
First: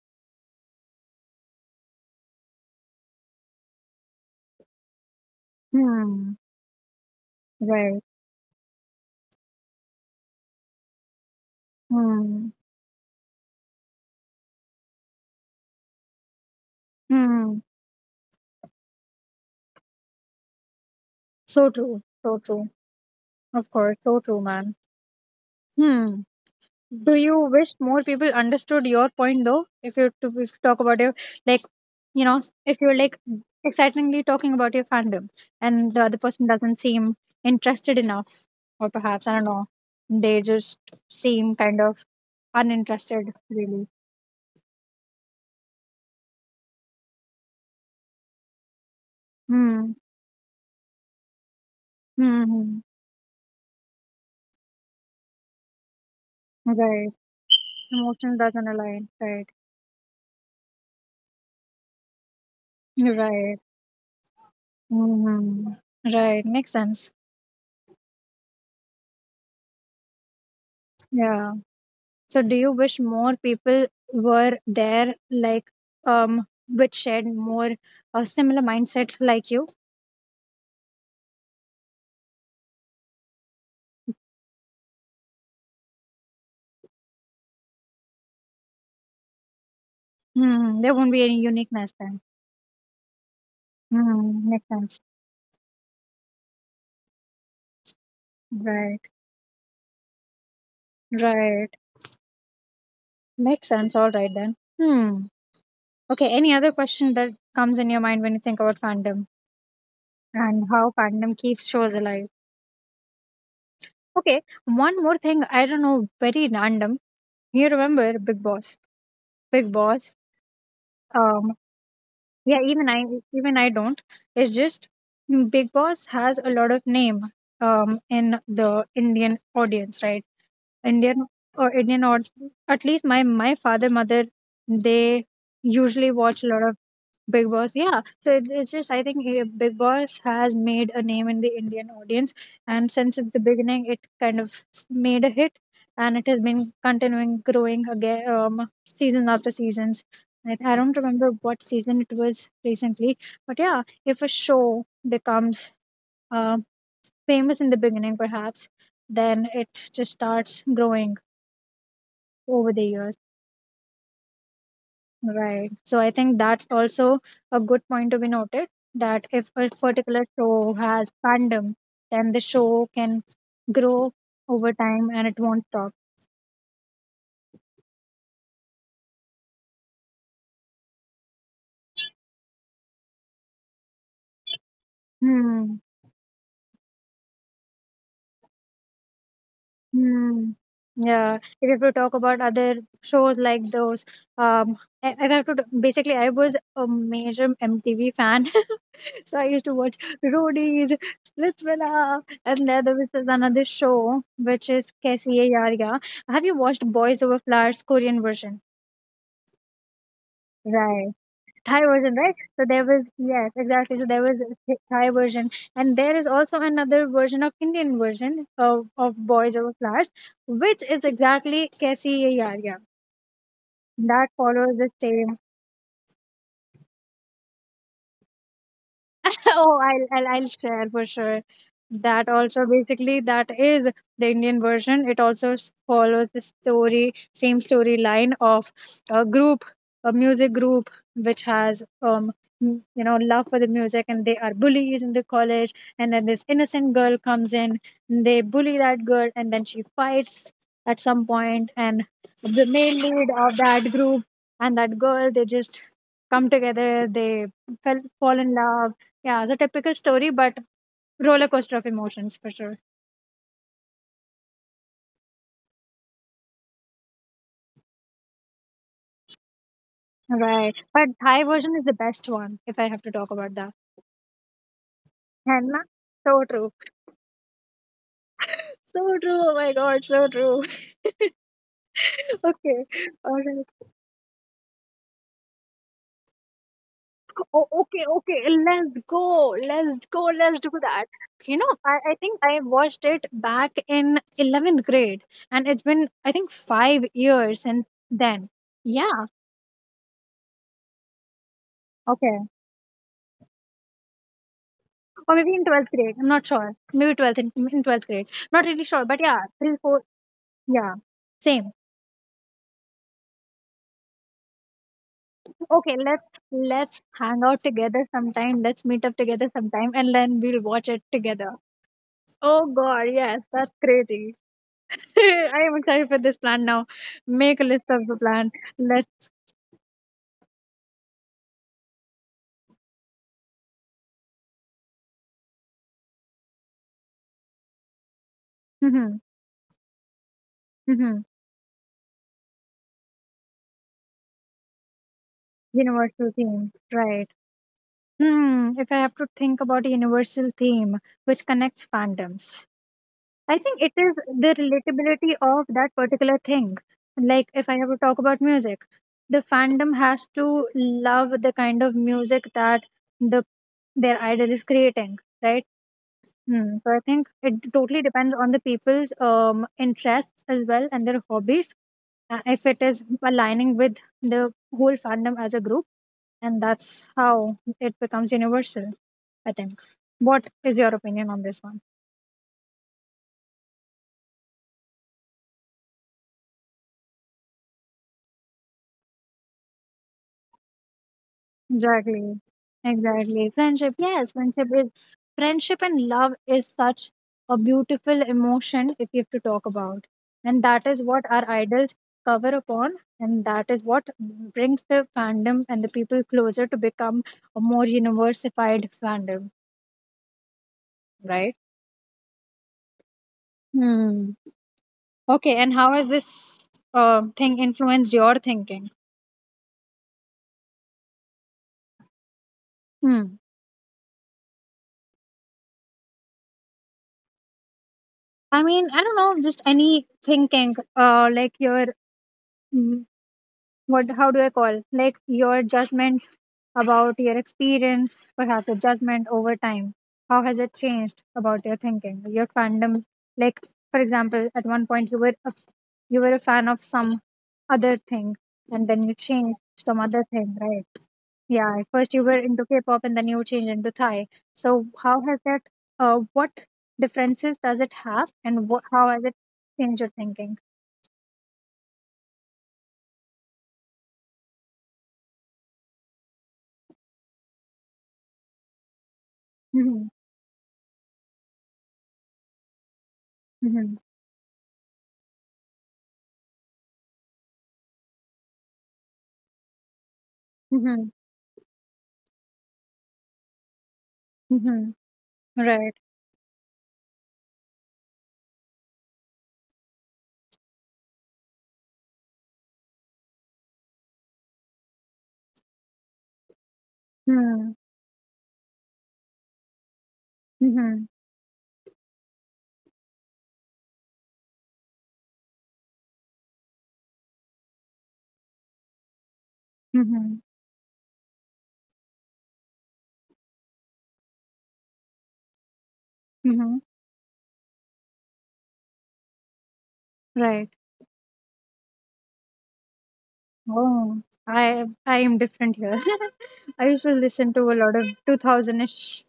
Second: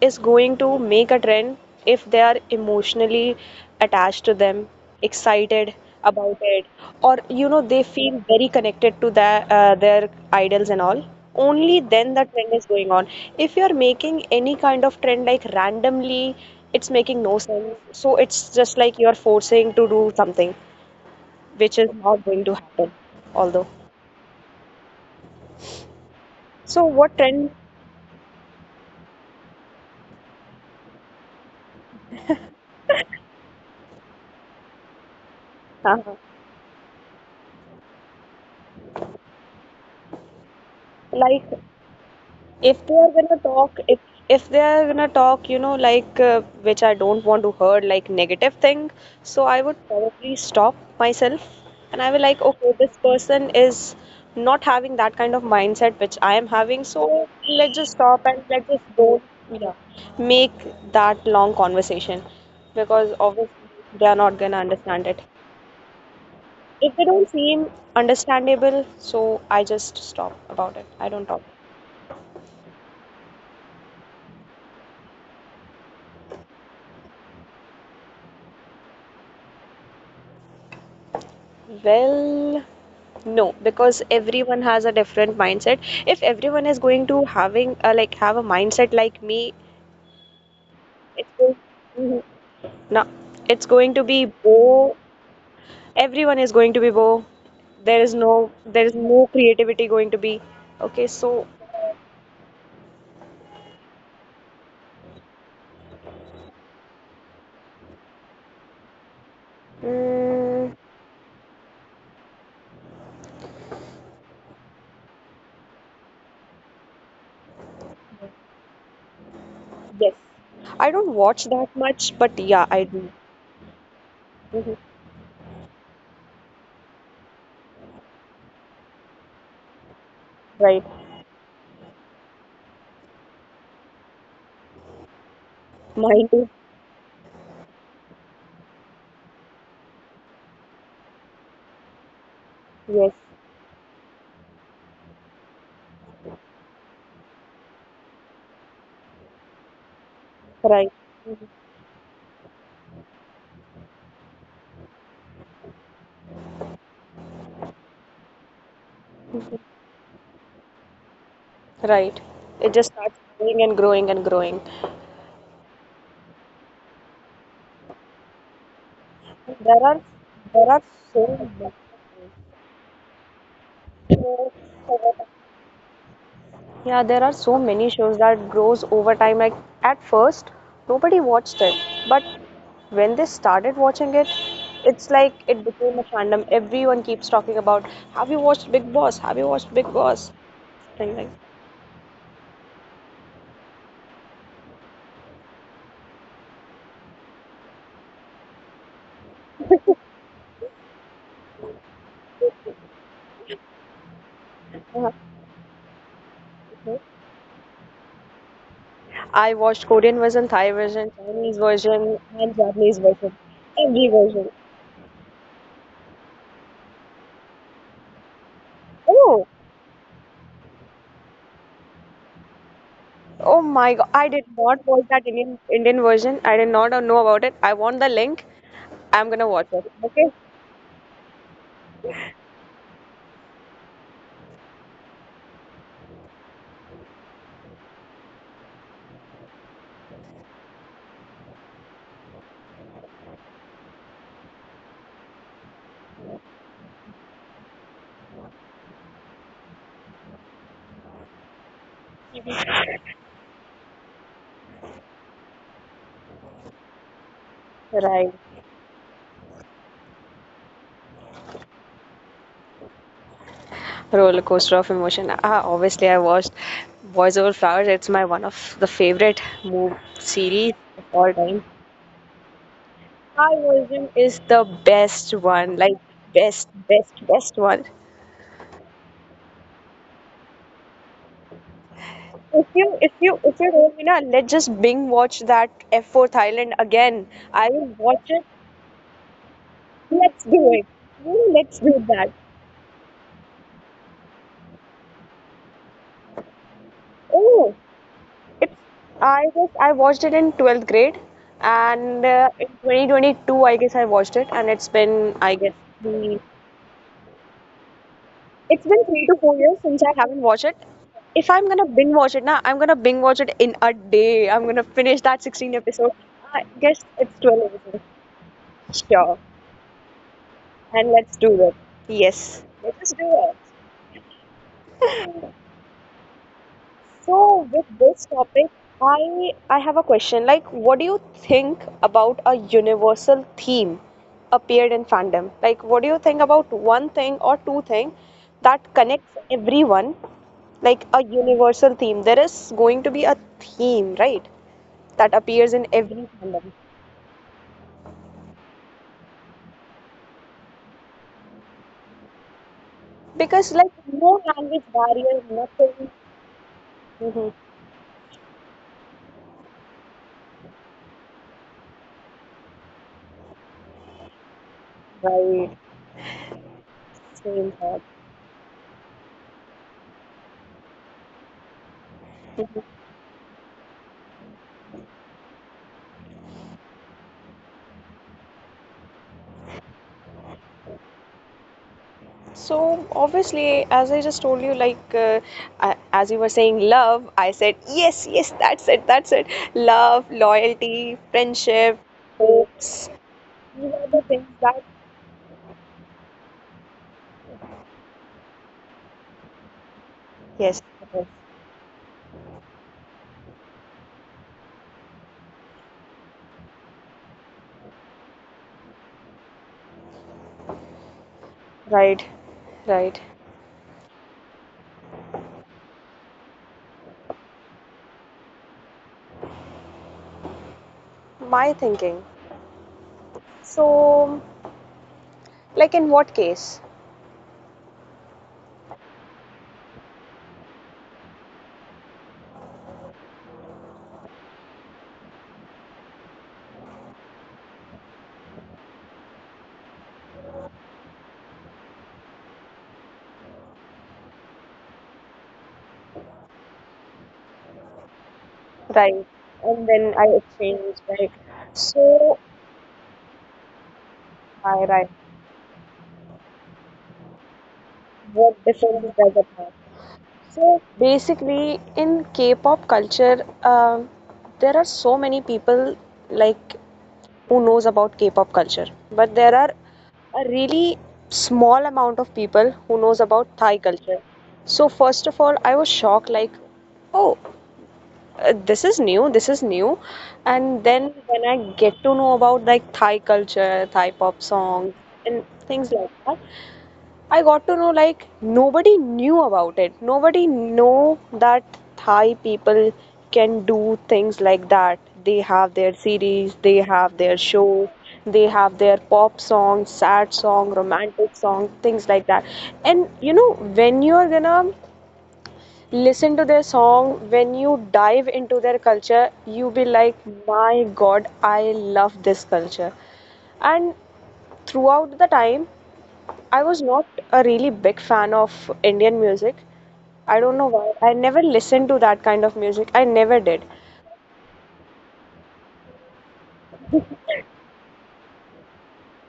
Speaker 2: is going to make a trend if they are emotionally attached to them, excited
Speaker 1: hmm,
Speaker 2: about it, or they
Speaker 1: right.
Speaker 2: feel very connected to their idols and all. Only then the
Speaker 1: Hmm,
Speaker 2: trend is going on. If you are making any kind of trend like randomly, it's making no
Speaker 1: hmm.
Speaker 2: sense. So it's just like you are forcing to do something
Speaker 1: So
Speaker 2: which is
Speaker 1: true.
Speaker 2: not
Speaker 1: So
Speaker 2: going to
Speaker 1: true.
Speaker 2: happen. Although,
Speaker 1: Of course. So true, man. Hmm.
Speaker 2: so
Speaker 1: Do
Speaker 2: what
Speaker 1: you
Speaker 2: trend?
Speaker 1: wish more people understood your point though? If you talk about your like, you know, if you're like excitingly talking about your fandom and the other person doesn't seem interested enough, or perhaps I don't know, they just
Speaker 2: Like,
Speaker 1: seem kind of
Speaker 2: if they are
Speaker 1: uninterested
Speaker 2: gonna talk,
Speaker 1: really.
Speaker 2: if they are gonna talk, like which I don't want to hear, like negative thing, so I would
Speaker 1: Hmm.
Speaker 2: probably stop myself, and I will like, okay,
Speaker 1: Hmm.
Speaker 2: this person is not having that kind of mindset which I am having,
Speaker 1: Right.
Speaker 2: so let's just stop
Speaker 1: Emotion
Speaker 2: and let's
Speaker 1: doesn't
Speaker 2: just
Speaker 1: align.
Speaker 2: don't,
Speaker 1: Right.
Speaker 2: you know, make that long conversation because
Speaker 1: Right.
Speaker 2: obviously they are not gonna understand it.
Speaker 1: Hmm. Right. Makes
Speaker 2: If they
Speaker 1: sense.
Speaker 2: don't seem understandable, so I just stop about it. I don't talk.
Speaker 1: Yeah. So, do you wish more people were there, like, which shared more similar mindset like you?
Speaker 2: Well, no, because everyone has a different mindset. If everyone is going to having like have a mindset like me,
Speaker 1: Hmm, there won't be
Speaker 2: it's
Speaker 1: any
Speaker 2: going,
Speaker 1: uniqueness
Speaker 2: mhm,
Speaker 1: then.
Speaker 2: no, it's going to be
Speaker 1: Hmm, makes
Speaker 2: bo.
Speaker 1: sense.
Speaker 2: Everyone is going to be bo. There is no there is
Speaker 1: Right,
Speaker 2: no creativity going to be. Okay, so
Speaker 1: right. Makes sense. All right then. Hmm. Okay. Any other question that comes in your mind when you think about fandom and
Speaker 2: mm,
Speaker 1: how fandom keeps shows alive? Okay, one more thing, I don't know, very random. You remember Big Boss? Big
Speaker 2: yes,
Speaker 1: Boss.
Speaker 2: I don't watch
Speaker 1: Um,
Speaker 2: that much, but
Speaker 1: Yeah,
Speaker 2: yeah, I
Speaker 1: even I
Speaker 2: do.
Speaker 1: even I don't. It's
Speaker 2: Mhm.
Speaker 1: just mm, Big Boss has a lot of name in the Indian audience, right?
Speaker 2: Right,
Speaker 1: Indian or Indian or at least my father mother, they usually
Speaker 2: mine
Speaker 1: watch
Speaker 2: too.
Speaker 1: a lot of Big Boss, yeah. So it's just, I think Big Boss has made a name in the Indian audience. And
Speaker 2: Yes,
Speaker 1: since the beginning, it kind of made a hit, and it has been continuing growing again, season after seasons. I
Speaker 2: right,
Speaker 1: don't remember what season it was recently, but yeah, if a show becomes uh, famous in the beginning, perhaps, then
Speaker 2: mhm,
Speaker 1: it just starts growing
Speaker 2: right. It
Speaker 1: over the
Speaker 2: just starts
Speaker 1: years.
Speaker 2: growing and growing and growing.
Speaker 1: Right. So I think that's also a good point to be noted, that if a
Speaker 2: There are
Speaker 1: particular
Speaker 2: there
Speaker 1: show
Speaker 2: are
Speaker 1: has
Speaker 2: so many
Speaker 1: fandom, then the show can grow
Speaker 2: shows.
Speaker 1: over time and it won't stop.
Speaker 2: Yeah, there are so many shows that grows over time. Like at first, nobody watched it, but when they started watching it, it's like it
Speaker 1: Hmm.
Speaker 2: became a fandom. Everyone keeps talking about, "Have you watched Big Boss? Have you watched Big Boss?"
Speaker 1: Hmm.
Speaker 2: Thing like.
Speaker 1: Yeah. If you talk about other shows like those, I have to basically, I was a major MTV fan. So I used to watch Roadies, Let's Villa, and there was this another show which is
Speaker 2: That.
Speaker 1: Kaisi Hai Yaariya. Have you watched Boys Over Flowers Korean version?
Speaker 2: I watched Korean version, Thai
Speaker 1: Right.
Speaker 2: version, Chinese
Speaker 1: Thai version,
Speaker 2: version,
Speaker 1: right?
Speaker 2: and
Speaker 1: So there
Speaker 2: Japanese
Speaker 1: was,
Speaker 2: version.
Speaker 1: yes, exactly. So
Speaker 2: Every
Speaker 1: there was
Speaker 2: version.
Speaker 1: a Thai version, and there is also another version of Indian version of
Speaker 2: Oh,
Speaker 1: Boys Over Flowers, which is exactly Kaisi Hai Yaariya.
Speaker 2: oh my God, I
Speaker 1: That
Speaker 2: did
Speaker 1: follows
Speaker 2: not
Speaker 1: the
Speaker 2: watch that
Speaker 1: same.
Speaker 2: Indian version. I did not know about it. I want the link. I'm gonna watch
Speaker 1: Oh,
Speaker 2: it.
Speaker 1: I'll,
Speaker 2: Okay.
Speaker 1: I'll I'll share for sure. That also basically, that is the Indian version. It also follows the story, same storyline of a group, a music group which has you know love for the music, and they are bullies in the college, and then this innocent girl comes in and they bully that girl, and then she fights at some point, and the main lead of that group and that girl, they just come together, they
Speaker 2: Right.
Speaker 1: fall in love. Yeah, it's a typical story, but roller coaster of emotions for sure.
Speaker 2: Roller coaster of emotion. Ah, obviously I watched Boys Over Flowers. It's my one of the favorite movie series
Speaker 1: Right.
Speaker 2: of
Speaker 1: But
Speaker 2: all
Speaker 1: Thai
Speaker 2: time.
Speaker 1: version is the best one, if I have to talk about that.
Speaker 2: Our version is the best one.
Speaker 1: And
Speaker 2: Like
Speaker 1: so
Speaker 2: best,
Speaker 1: true.
Speaker 2: best, best one.
Speaker 1: So true. Oh my God, so true.
Speaker 2: If
Speaker 1: Okay.
Speaker 2: you if
Speaker 1: All
Speaker 2: you if
Speaker 1: right.
Speaker 2: you don't, let's just Bing watch that F4 Thailand again. I
Speaker 1: Oh,
Speaker 2: will
Speaker 1: okay,
Speaker 2: watch it.
Speaker 1: okay. Let's go. Let's go.
Speaker 2: Let's
Speaker 1: Let's
Speaker 2: do
Speaker 1: do
Speaker 2: it.
Speaker 1: that.
Speaker 2: Oh,
Speaker 1: You know,
Speaker 2: let's do
Speaker 1: I
Speaker 2: that.
Speaker 1: think I watched it back in 11th grade, and it's been, I think, 5 years
Speaker 2: Oh,
Speaker 1: since then.
Speaker 2: It,
Speaker 1: Yeah.
Speaker 2: I guess I watched it in 12th grade, and
Speaker 1: Okay.
Speaker 2: in 2022, I guess I watched it, and it's been,
Speaker 1: Or
Speaker 2: I
Speaker 1: maybe in
Speaker 2: guess,
Speaker 1: 12th grade. I'm
Speaker 2: the,
Speaker 1: not sure. Maybe 12th in 12th grade, not
Speaker 2: it's
Speaker 1: really
Speaker 2: been
Speaker 1: sure, but
Speaker 2: three to
Speaker 1: yeah,
Speaker 2: four years
Speaker 1: three,
Speaker 2: since
Speaker 1: four.
Speaker 2: I haven't watched it.
Speaker 1: Yeah,
Speaker 2: If I'm
Speaker 1: same.
Speaker 2: gonna binge watch it now, I'm gonna binge watch it in a day. I'm gonna finish that 16
Speaker 1: Okay,
Speaker 2: episode. I guess
Speaker 1: let's
Speaker 2: it's
Speaker 1: hang
Speaker 2: 12
Speaker 1: out
Speaker 2: episodes.
Speaker 1: together sometime. Let's meet up
Speaker 2: Sure.
Speaker 1: together sometime, and then we'll watch it
Speaker 2: And let's do
Speaker 1: together.
Speaker 2: that. Yes.
Speaker 1: Oh
Speaker 2: Let's
Speaker 1: God,
Speaker 2: just do
Speaker 1: yes,
Speaker 2: it.
Speaker 1: that's crazy. I am excited for this plan now. Make
Speaker 2: So
Speaker 1: a
Speaker 2: with
Speaker 1: list of the
Speaker 2: this
Speaker 1: plan.
Speaker 2: topic,
Speaker 1: Let's.
Speaker 2: I have a question. Like, what do you think about a universal theme appeared in fandom? Like, what do you think about one thing or two thing that
Speaker 1: Hmm,
Speaker 2: connects everyone? Like
Speaker 1: hmm.
Speaker 2: a universal theme. There is going to be a theme, right? That appears in every
Speaker 1: Universal
Speaker 2: fandom.
Speaker 1: theme, right? Hmm. If I have to think about a universal theme which connects fandoms, I
Speaker 2: Because
Speaker 1: think it
Speaker 2: like
Speaker 1: is
Speaker 2: no
Speaker 1: the
Speaker 2: language
Speaker 1: relatability
Speaker 2: barrier,
Speaker 1: of that
Speaker 2: nothing.
Speaker 1: particular thing. Like,
Speaker 2: Hmm.
Speaker 1: if I have to talk about music, the fandom has to love the kind of music that the their idol is creating, right?
Speaker 2: Right.
Speaker 1: Hmm. So I think it
Speaker 2: Same
Speaker 1: totally
Speaker 2: thought.
Speaker 1: depends on the people's interests as well and their hobbies. If it is aligning with the whole fandom as a group, and that's how it becomes universal, I think. What is your opinion on this one?
Speaker 2: So obviously, as I just told you, like I- as you were saying, love, I said yes, yes, that's it, that's it. Love, loyalty, friendship,
Speaker 1: Exactly.
Speaker 2: hopes.
Speaker 1: Exactly, friendship.
Speaker 2: These are the
Speaker 1: Yes,
Speaker 2: things
Speaker 1: friendship
Speaker 2: that
Speaker 1: is friendship, and love is such a beautiful emotion if you have to talk about. And
Speaker 2: yes,
Speaker 1: that is what
Speaker 2: yes,
Speaker 1: our idols cover upon, and that is what brings the fandom and the people closer to become a more universified fandom, right?
Speaker 2: right, right.
Speaker 1: Hmm. Okay, and how has this thing influenced your thinking?
Speaker 2: My thinking.
Speaker 1: Hmm.
Speaker 2: So, like in what case,
Speaker 1: I mean, I don't know, just any thinking, like your what how do I call like your judgment about your experience, perhaps your judgment over time. How has it changed about your thinking, your fandom? Like for example, at one point you were a fan of some other thing, and then you
Speaker 2: right?
Speaker 1: changed
Speaker 2: And
Speaker 1: some
Speaker 2: then I
Speaker 1: other thing, right?
Speaker 2: exchange, right?
Speaker 1: Yeah, at first you
Speaker 2: So,
Speaker 1: were into K-pop, and then you changed into Thai.
Speaker 2: I
Speaker 1: So
Speaker 2: right.
Speaker 1: how has that? What differences does it have,
Speaker 2: What
Speaker 1: and what how
Speaker 2: difference
Speaker 1: has it
Speaker 2: does it make?
Speaker 1: changed your thinking?
Speaker 2: So basically, in K-pop culture, there are so many people like who knows about K-pop culture, but there are
Speaker 1: Hmm,
Speaker 2: a really small amount of people who knows about Thai
Speaker 1: hmm,
Speaker 2: culture. So first of all, I was shocked like, oh, this is new. And
Speaker 1: hmm,
Speaker 2: then when I get to know about like Thai culture, Thai pop songs
Speaker 1: hmm.
Speaker 2: and things
Speaker 1: Right.
Speaker 2: like that, I got to know like nobody knew about it. Nobody know that Thai people can do things like that. They have their series, they have their
Speaker 1: Hmm.
Speaker 2: show, they have their pop song, sad song,
Speaker 1: Mhm,
Speaker 2: romantic song, things like that. And you know, when you are gonna listen to their song, when you dive into their culture, you be like,
Speaker 1: mhm,
Speaker 2: my God, I love this culture. And throughout the time, I
Speaker 1: mhm.
Speaker 2: was not a really big fan of Indian music. I don't know
Speaker 1: Right.
Speaker 2: why. I never listened to that kind of music. I never did.
Speaker 1: Oh, I am different here. I used to listen to a lot of 2000ish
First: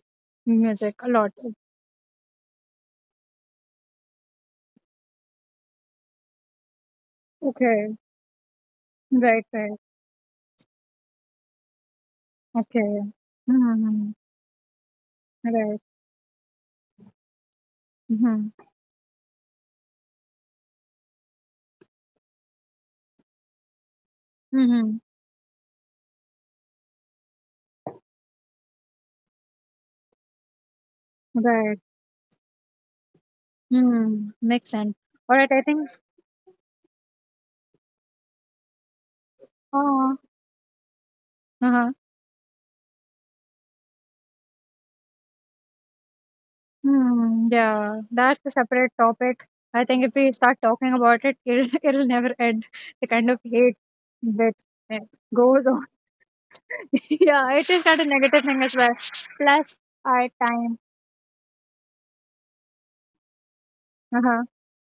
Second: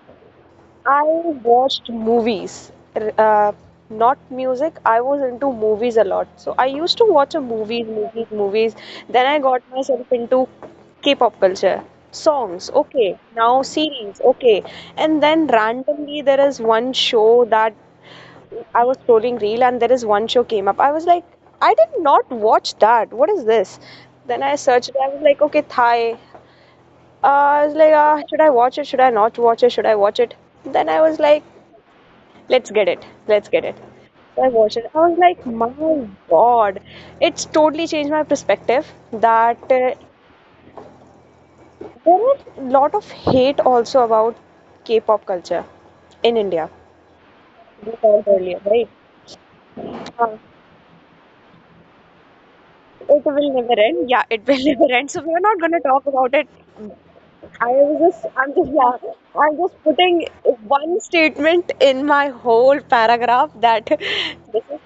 Speaker 1: music,
Speaker 2: I
Speaker 1: a lot.
Speaker 2: watched movies, not music. I was into movies a lot. So I used to watch a movies,
Speaker 1: Okay.
Speaker 2: movies, movies. Then I
Speaker 1: Right,
Speaker 2: got
Speaker 1: right.
Speaker 2: myself into K-pop culture. Songs,
Speaker 1: Okay.
Speaker 2: okay. Now
Speaker 1: Mm-hmm.
Speaker 2: series, okay. And then
Speaker 1: Right.
Speaker 2: randomly there is one show that
Speaker 1: Mm-hmm.
Speaker 2: I was scrolling reel and there is one show came up. I was like, I did not watch that. What is this? Then I searched.
Speaker 1: Mm-hmm.
Speaker 2: I was like, okay, Thai. I was like, should I watch it? Should I not watch it? Should I watch it? Then I was like,
Speaker 1: Right.
Speaker 2: let's get it. Let's get it.
Speaker 1: Mm.
Speaker 2: I
Speaker 1: Makes
Speaker 2: watched it.
Speaker 1: sense.
Speaker 2: I was
Speaker 1: All
Speaker 2: like,
Speaker 1: right, I
Speaker 2: my
Speaker 1: think.
Speaker 2: God, it's totally changed my perspective that there is
Speaker 1: Oh, uh-huh.
Speaker 2: a lot of hate also about K-pop culture in India.
Speaker 1: Mm,
Speaker 2: We
Speaker 1: yeah,
Speaker 2: talked
Speaker 1: that's a
Speaker 2: earlier, right?
Speaker 1: separate topic. I think if we
Speaker 2: Uh,
Speaker 1: start talking about it, it'll never end. The
Speaker 2: it
Speaker 1: kind of
Speaker 2: will
Speaker 1: hate
Speaker 2: never end. Yeah, it
Speaker 1: that
Speaker 2: will never
Speaker 1: eh,
Speaker 2: end. So we're not
Speaker 1: goes
Speaker 2: going to talk about it.
Speaker 1: yeah, it
Speaker 2: I
Speaker 1: is not
Speaker 2: was
Speaker 1: a
Speaker 2: just,
Speaker 1: negative
Speaker 2: I'm
Speaker 1: thing
Speaker 2: just,
Speaker 1: as well.
Speaker 2: yeah, I'm
Speaker 1: Plus,
Speaker 2: just putting
Speaker 1: our time.
Speaker 2: one statement in my whole paragraph that
Speaker 1: Uh huh.
Speaker 2: this is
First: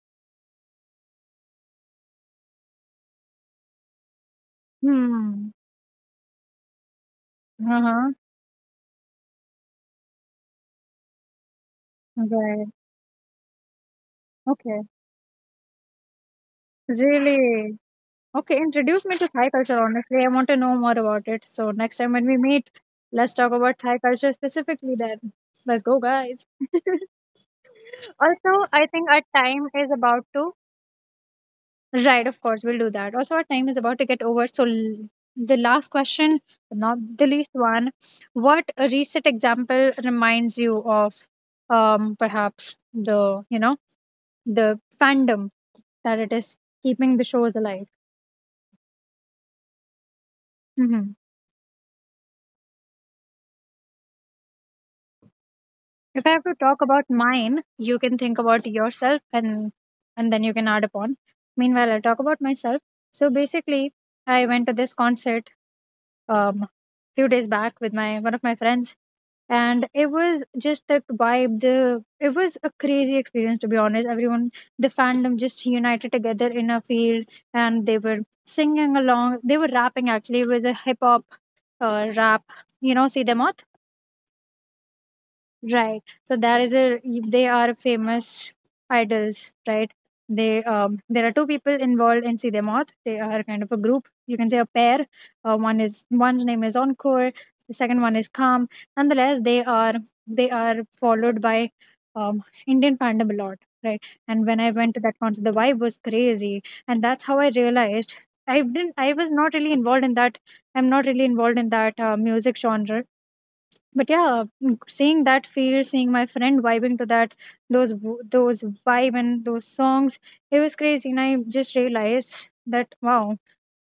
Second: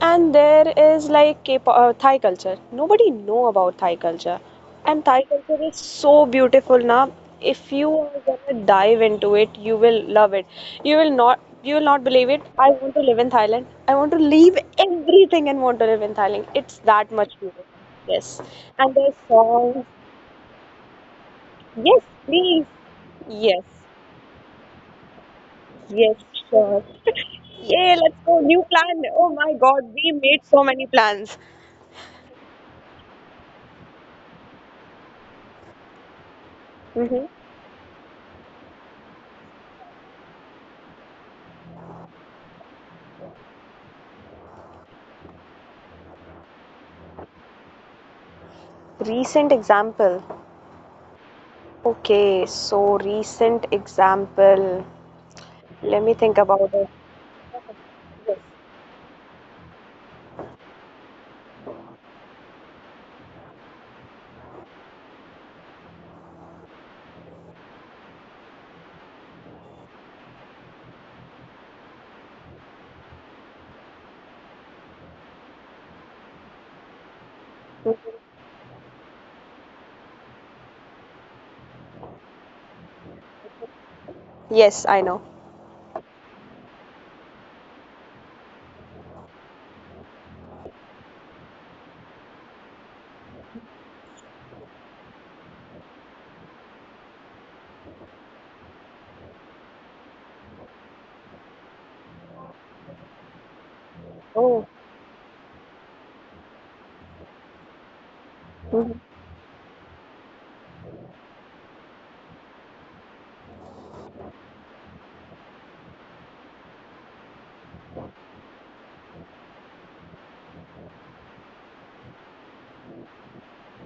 Speaker 2: and there is like K-pop, Thai culture. Nobody know about Thai culture, and Thai
Speaker 1: Hmm.
Speaker 2: culture is so beautiful. Now, if
Speaker 1: Uh
Speaker 2: you
Speaker 1: huh.
Speaker 2: are gonna dive into it, you will love it. You will not believe it.
Speaker 1: Right.
Speaker 2: I want to live in Thailand. I want to leave
Speaker 1: Okay.
Speaker 2: everything and want to live in Thailand. It's that much beautiful.
Speaker 1: Really.
Speaker 2: Yes,
Speaker 1: Okay.
Speaker 2: and
Speaker 1: Introduce
Speaker 2: their
Speaker 1: me to Thai culture.
Speaker 2: songs.
Speaker 1: Honestly, I want to know more about it. So next
Speaker 2: Yes,
Speaker 1: time when we
Speaker 2: please.
Speaker 1: meet, let's talk
Speaker 2: Yes,
Speaker 1: about Thai culture specifically. Then let's go,
Speaker 2: yes,
Speaker 1: guys.
Speaker 2: sure. Yeah, let's go. New
Speaker 1: Also, I
Speaker 2: plan.
Speaker 1: think our
Speaker 2: Oh my
Speaker 1: time
Speaker 2: God,
Speaker 1: is
Speaker 2: we
Speaker 1: about
Speaker 2: made
Speaker 1: to.
Speaker 2: so many plans.
Speaker 1: Right, of course, we'll do that. Also, our time is about to get over. So, the last question, not
Speaker 2: Hmm.
Speaker 1: the least one, what a recent example reminds you of perhaps the, you know, the fandom that it is keeping the shows alive?
Speaker 2: Recent example.
Speaker 1: Hmm.
Speaker 2: Okay, so recent example. Let me
Speaker 1: If I
Speaker 2: think
Speaker 1: have to
Speaker 2: about
Speaker 1: talk
Speaker 2: it.
Speaker 1: about mine, you can
Speaker 2: Yes,
Speaker 1: think about yourself, and then you can add upon. Meanwhile, I'll talk about myself. So basically, I went to this concert um, few days back with my one of my friends, and it was just that vibe. The it was a crazy experience, to be honest. Everyone, the fandom just united together in a field, and
Speaker 2: mm.
Speaker 1: they were singing along, they were rapping. Actually it was a hip hop rap, you know, See Them all.
Speaker 2: Yes, I know.
Speaker 1: Right. So there is a, they are famous idols, right? They there are two people involved in See Them Off. They are kind of a group. You can say a pair. One's name is Encore. The second one is Calm. Nonetheless, they are followed by Indian fandom a lot, right? And when
Speaker 2: Oh.
Speaker 1: I went to that concert, the vibe was crazy, and that's how I realized I
Speaker 2: Mhm.
Speaker 1: didn't, I was not really involved in that. I'm not really involved in that music genre, but yeah mm, seeing that field, seeing my friend vibing to that, those vibe and those songs, it was crazy, and I just realized that wow,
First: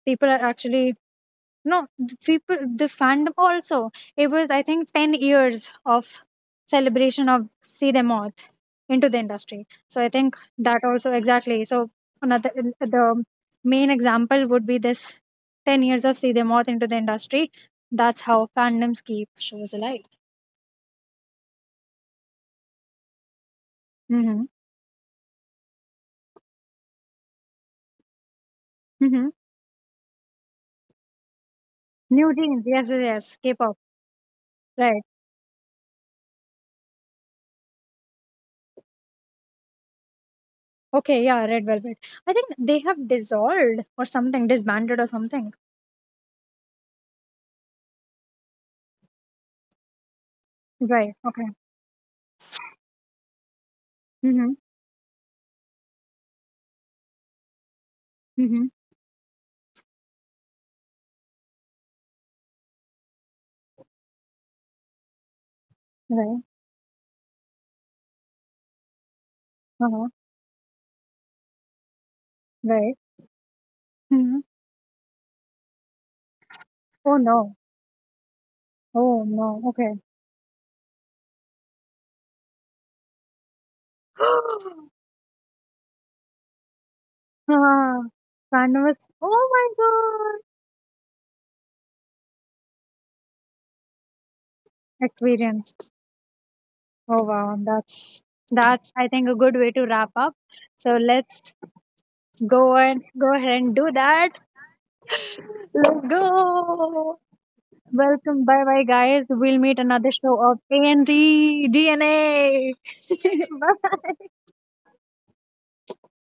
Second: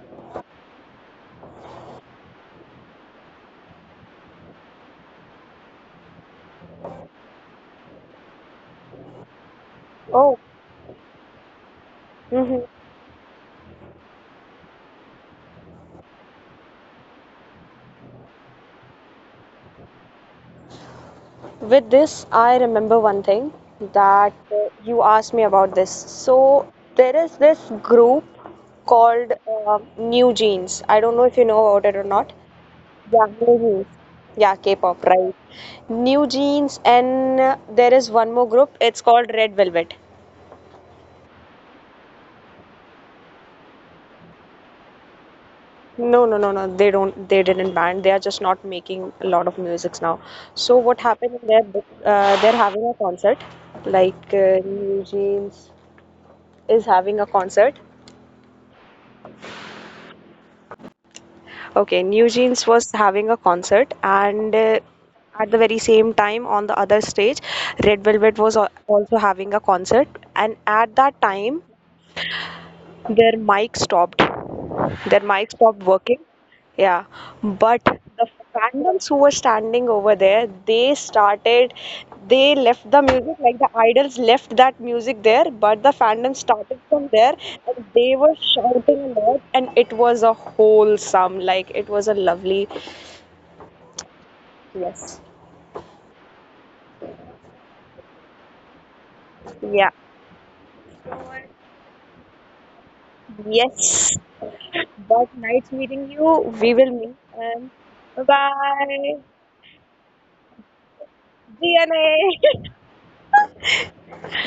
Speaker 1: people are actually no the people, the fandom also, it was I think 10 years of celebration of See Them all into the industry, so I think
Speaker 2: Oh.
Speaker 1: that also exactly, so another,
Speaker 2: Hmm.
Speaker 1: the main example would be this 10 years of See Them all into the industry. That's how fandoms keep shows alive.
Speaker 2: With this, I remember one thing that
Speaker 1: Mm-hmm.
Speaker 2: you asked me about this. So there is this group
Speaker 1: Mm-hmm.
Speaker 2: called New Jeans. I don't know if you know about it or not.
Speaker 1: New Jeans, yes, yes,
Speaker 2: Yeah,
Speaker 1: yes,
Speaker 2: New
Speaker 1: K-pop,
Speaker 2: Jeans. Yeah,
Speaker 1: right?
Speaker 2: K-pop, right? New Jeans, and there is one more group. It's called Red Velvet.
Speaker 1: Okay, yeah, Red Velvet. I think they have dissolved or something, disbanded or something.
Speaker 2: No, no, no, no. They don't. They didn't ban. They are just not making a lot of musics now. So what
Speaker 1: Right.
Speaker 2: happened?
Speaker 1: Okay.
Speaker 2: They're having a concert. Like
Speaker 1: Mm-hmm.
Speaker 2: New Jeans is having a concert.
Speaker 1: Mm-hmm.
Speaker 2: Okay, New Jeans was having a concert, and
Speaker 1: Right.
Speaker 2: at the very same time on the other stage, Red
Speaker 1: Uh-huh.
Speaker 2: Velvet was also having a concert.
Speaker 1: Right.
Speaker 2: And at that time,
Speaker 1: Mm-hmm.
Speaker 2: their mic stopped.
Speaker 1: Oh no.
Speaker 2: their mic stopped working.
Speaker 1: Oh
Speaker 2: Yeah,
Speaker 1: no. Okay.
Speaker 2: but the fandoms who were standing over there, they started, they left the music, like the idols left that music there,
Speaker 1: Ah,
Speaker 2: but the fandom started
Speaker 1: Canvas.
Speaker 2: from
Speaker 1: Oh
Speaker 2: there
Speaker 1: my
Speaker 2: and they
Speaker 1: God.
Speaker 2: were shouting a lot, and it was a wholesome, like it was a lovely,
Speaker 1: Experience.
Speaker 2: yes,
Speaker 1: Oh wow. That's I think a good way to wrap up. So
Speaker 2: yeah,
Speaker 1: let's go and go ahead and do that.
Speaker 2: yes.
Speaker 1: Let's
Speaker 2: But nice
Speaker 1: go.
Speaker 2: meeting you, we will
Speaker 1: Welcome.
Speaker 2: meet
Speaker 1: Bye bye,
Speaker 2: and
Speaker 1: guys.
Speaker 2: bye
Speaker 1: We'll meet another show
Speaker 2: bye,
Speaker 1: of A AND DNA.
Speaker 2: DNA.
Speaker 1: Bye.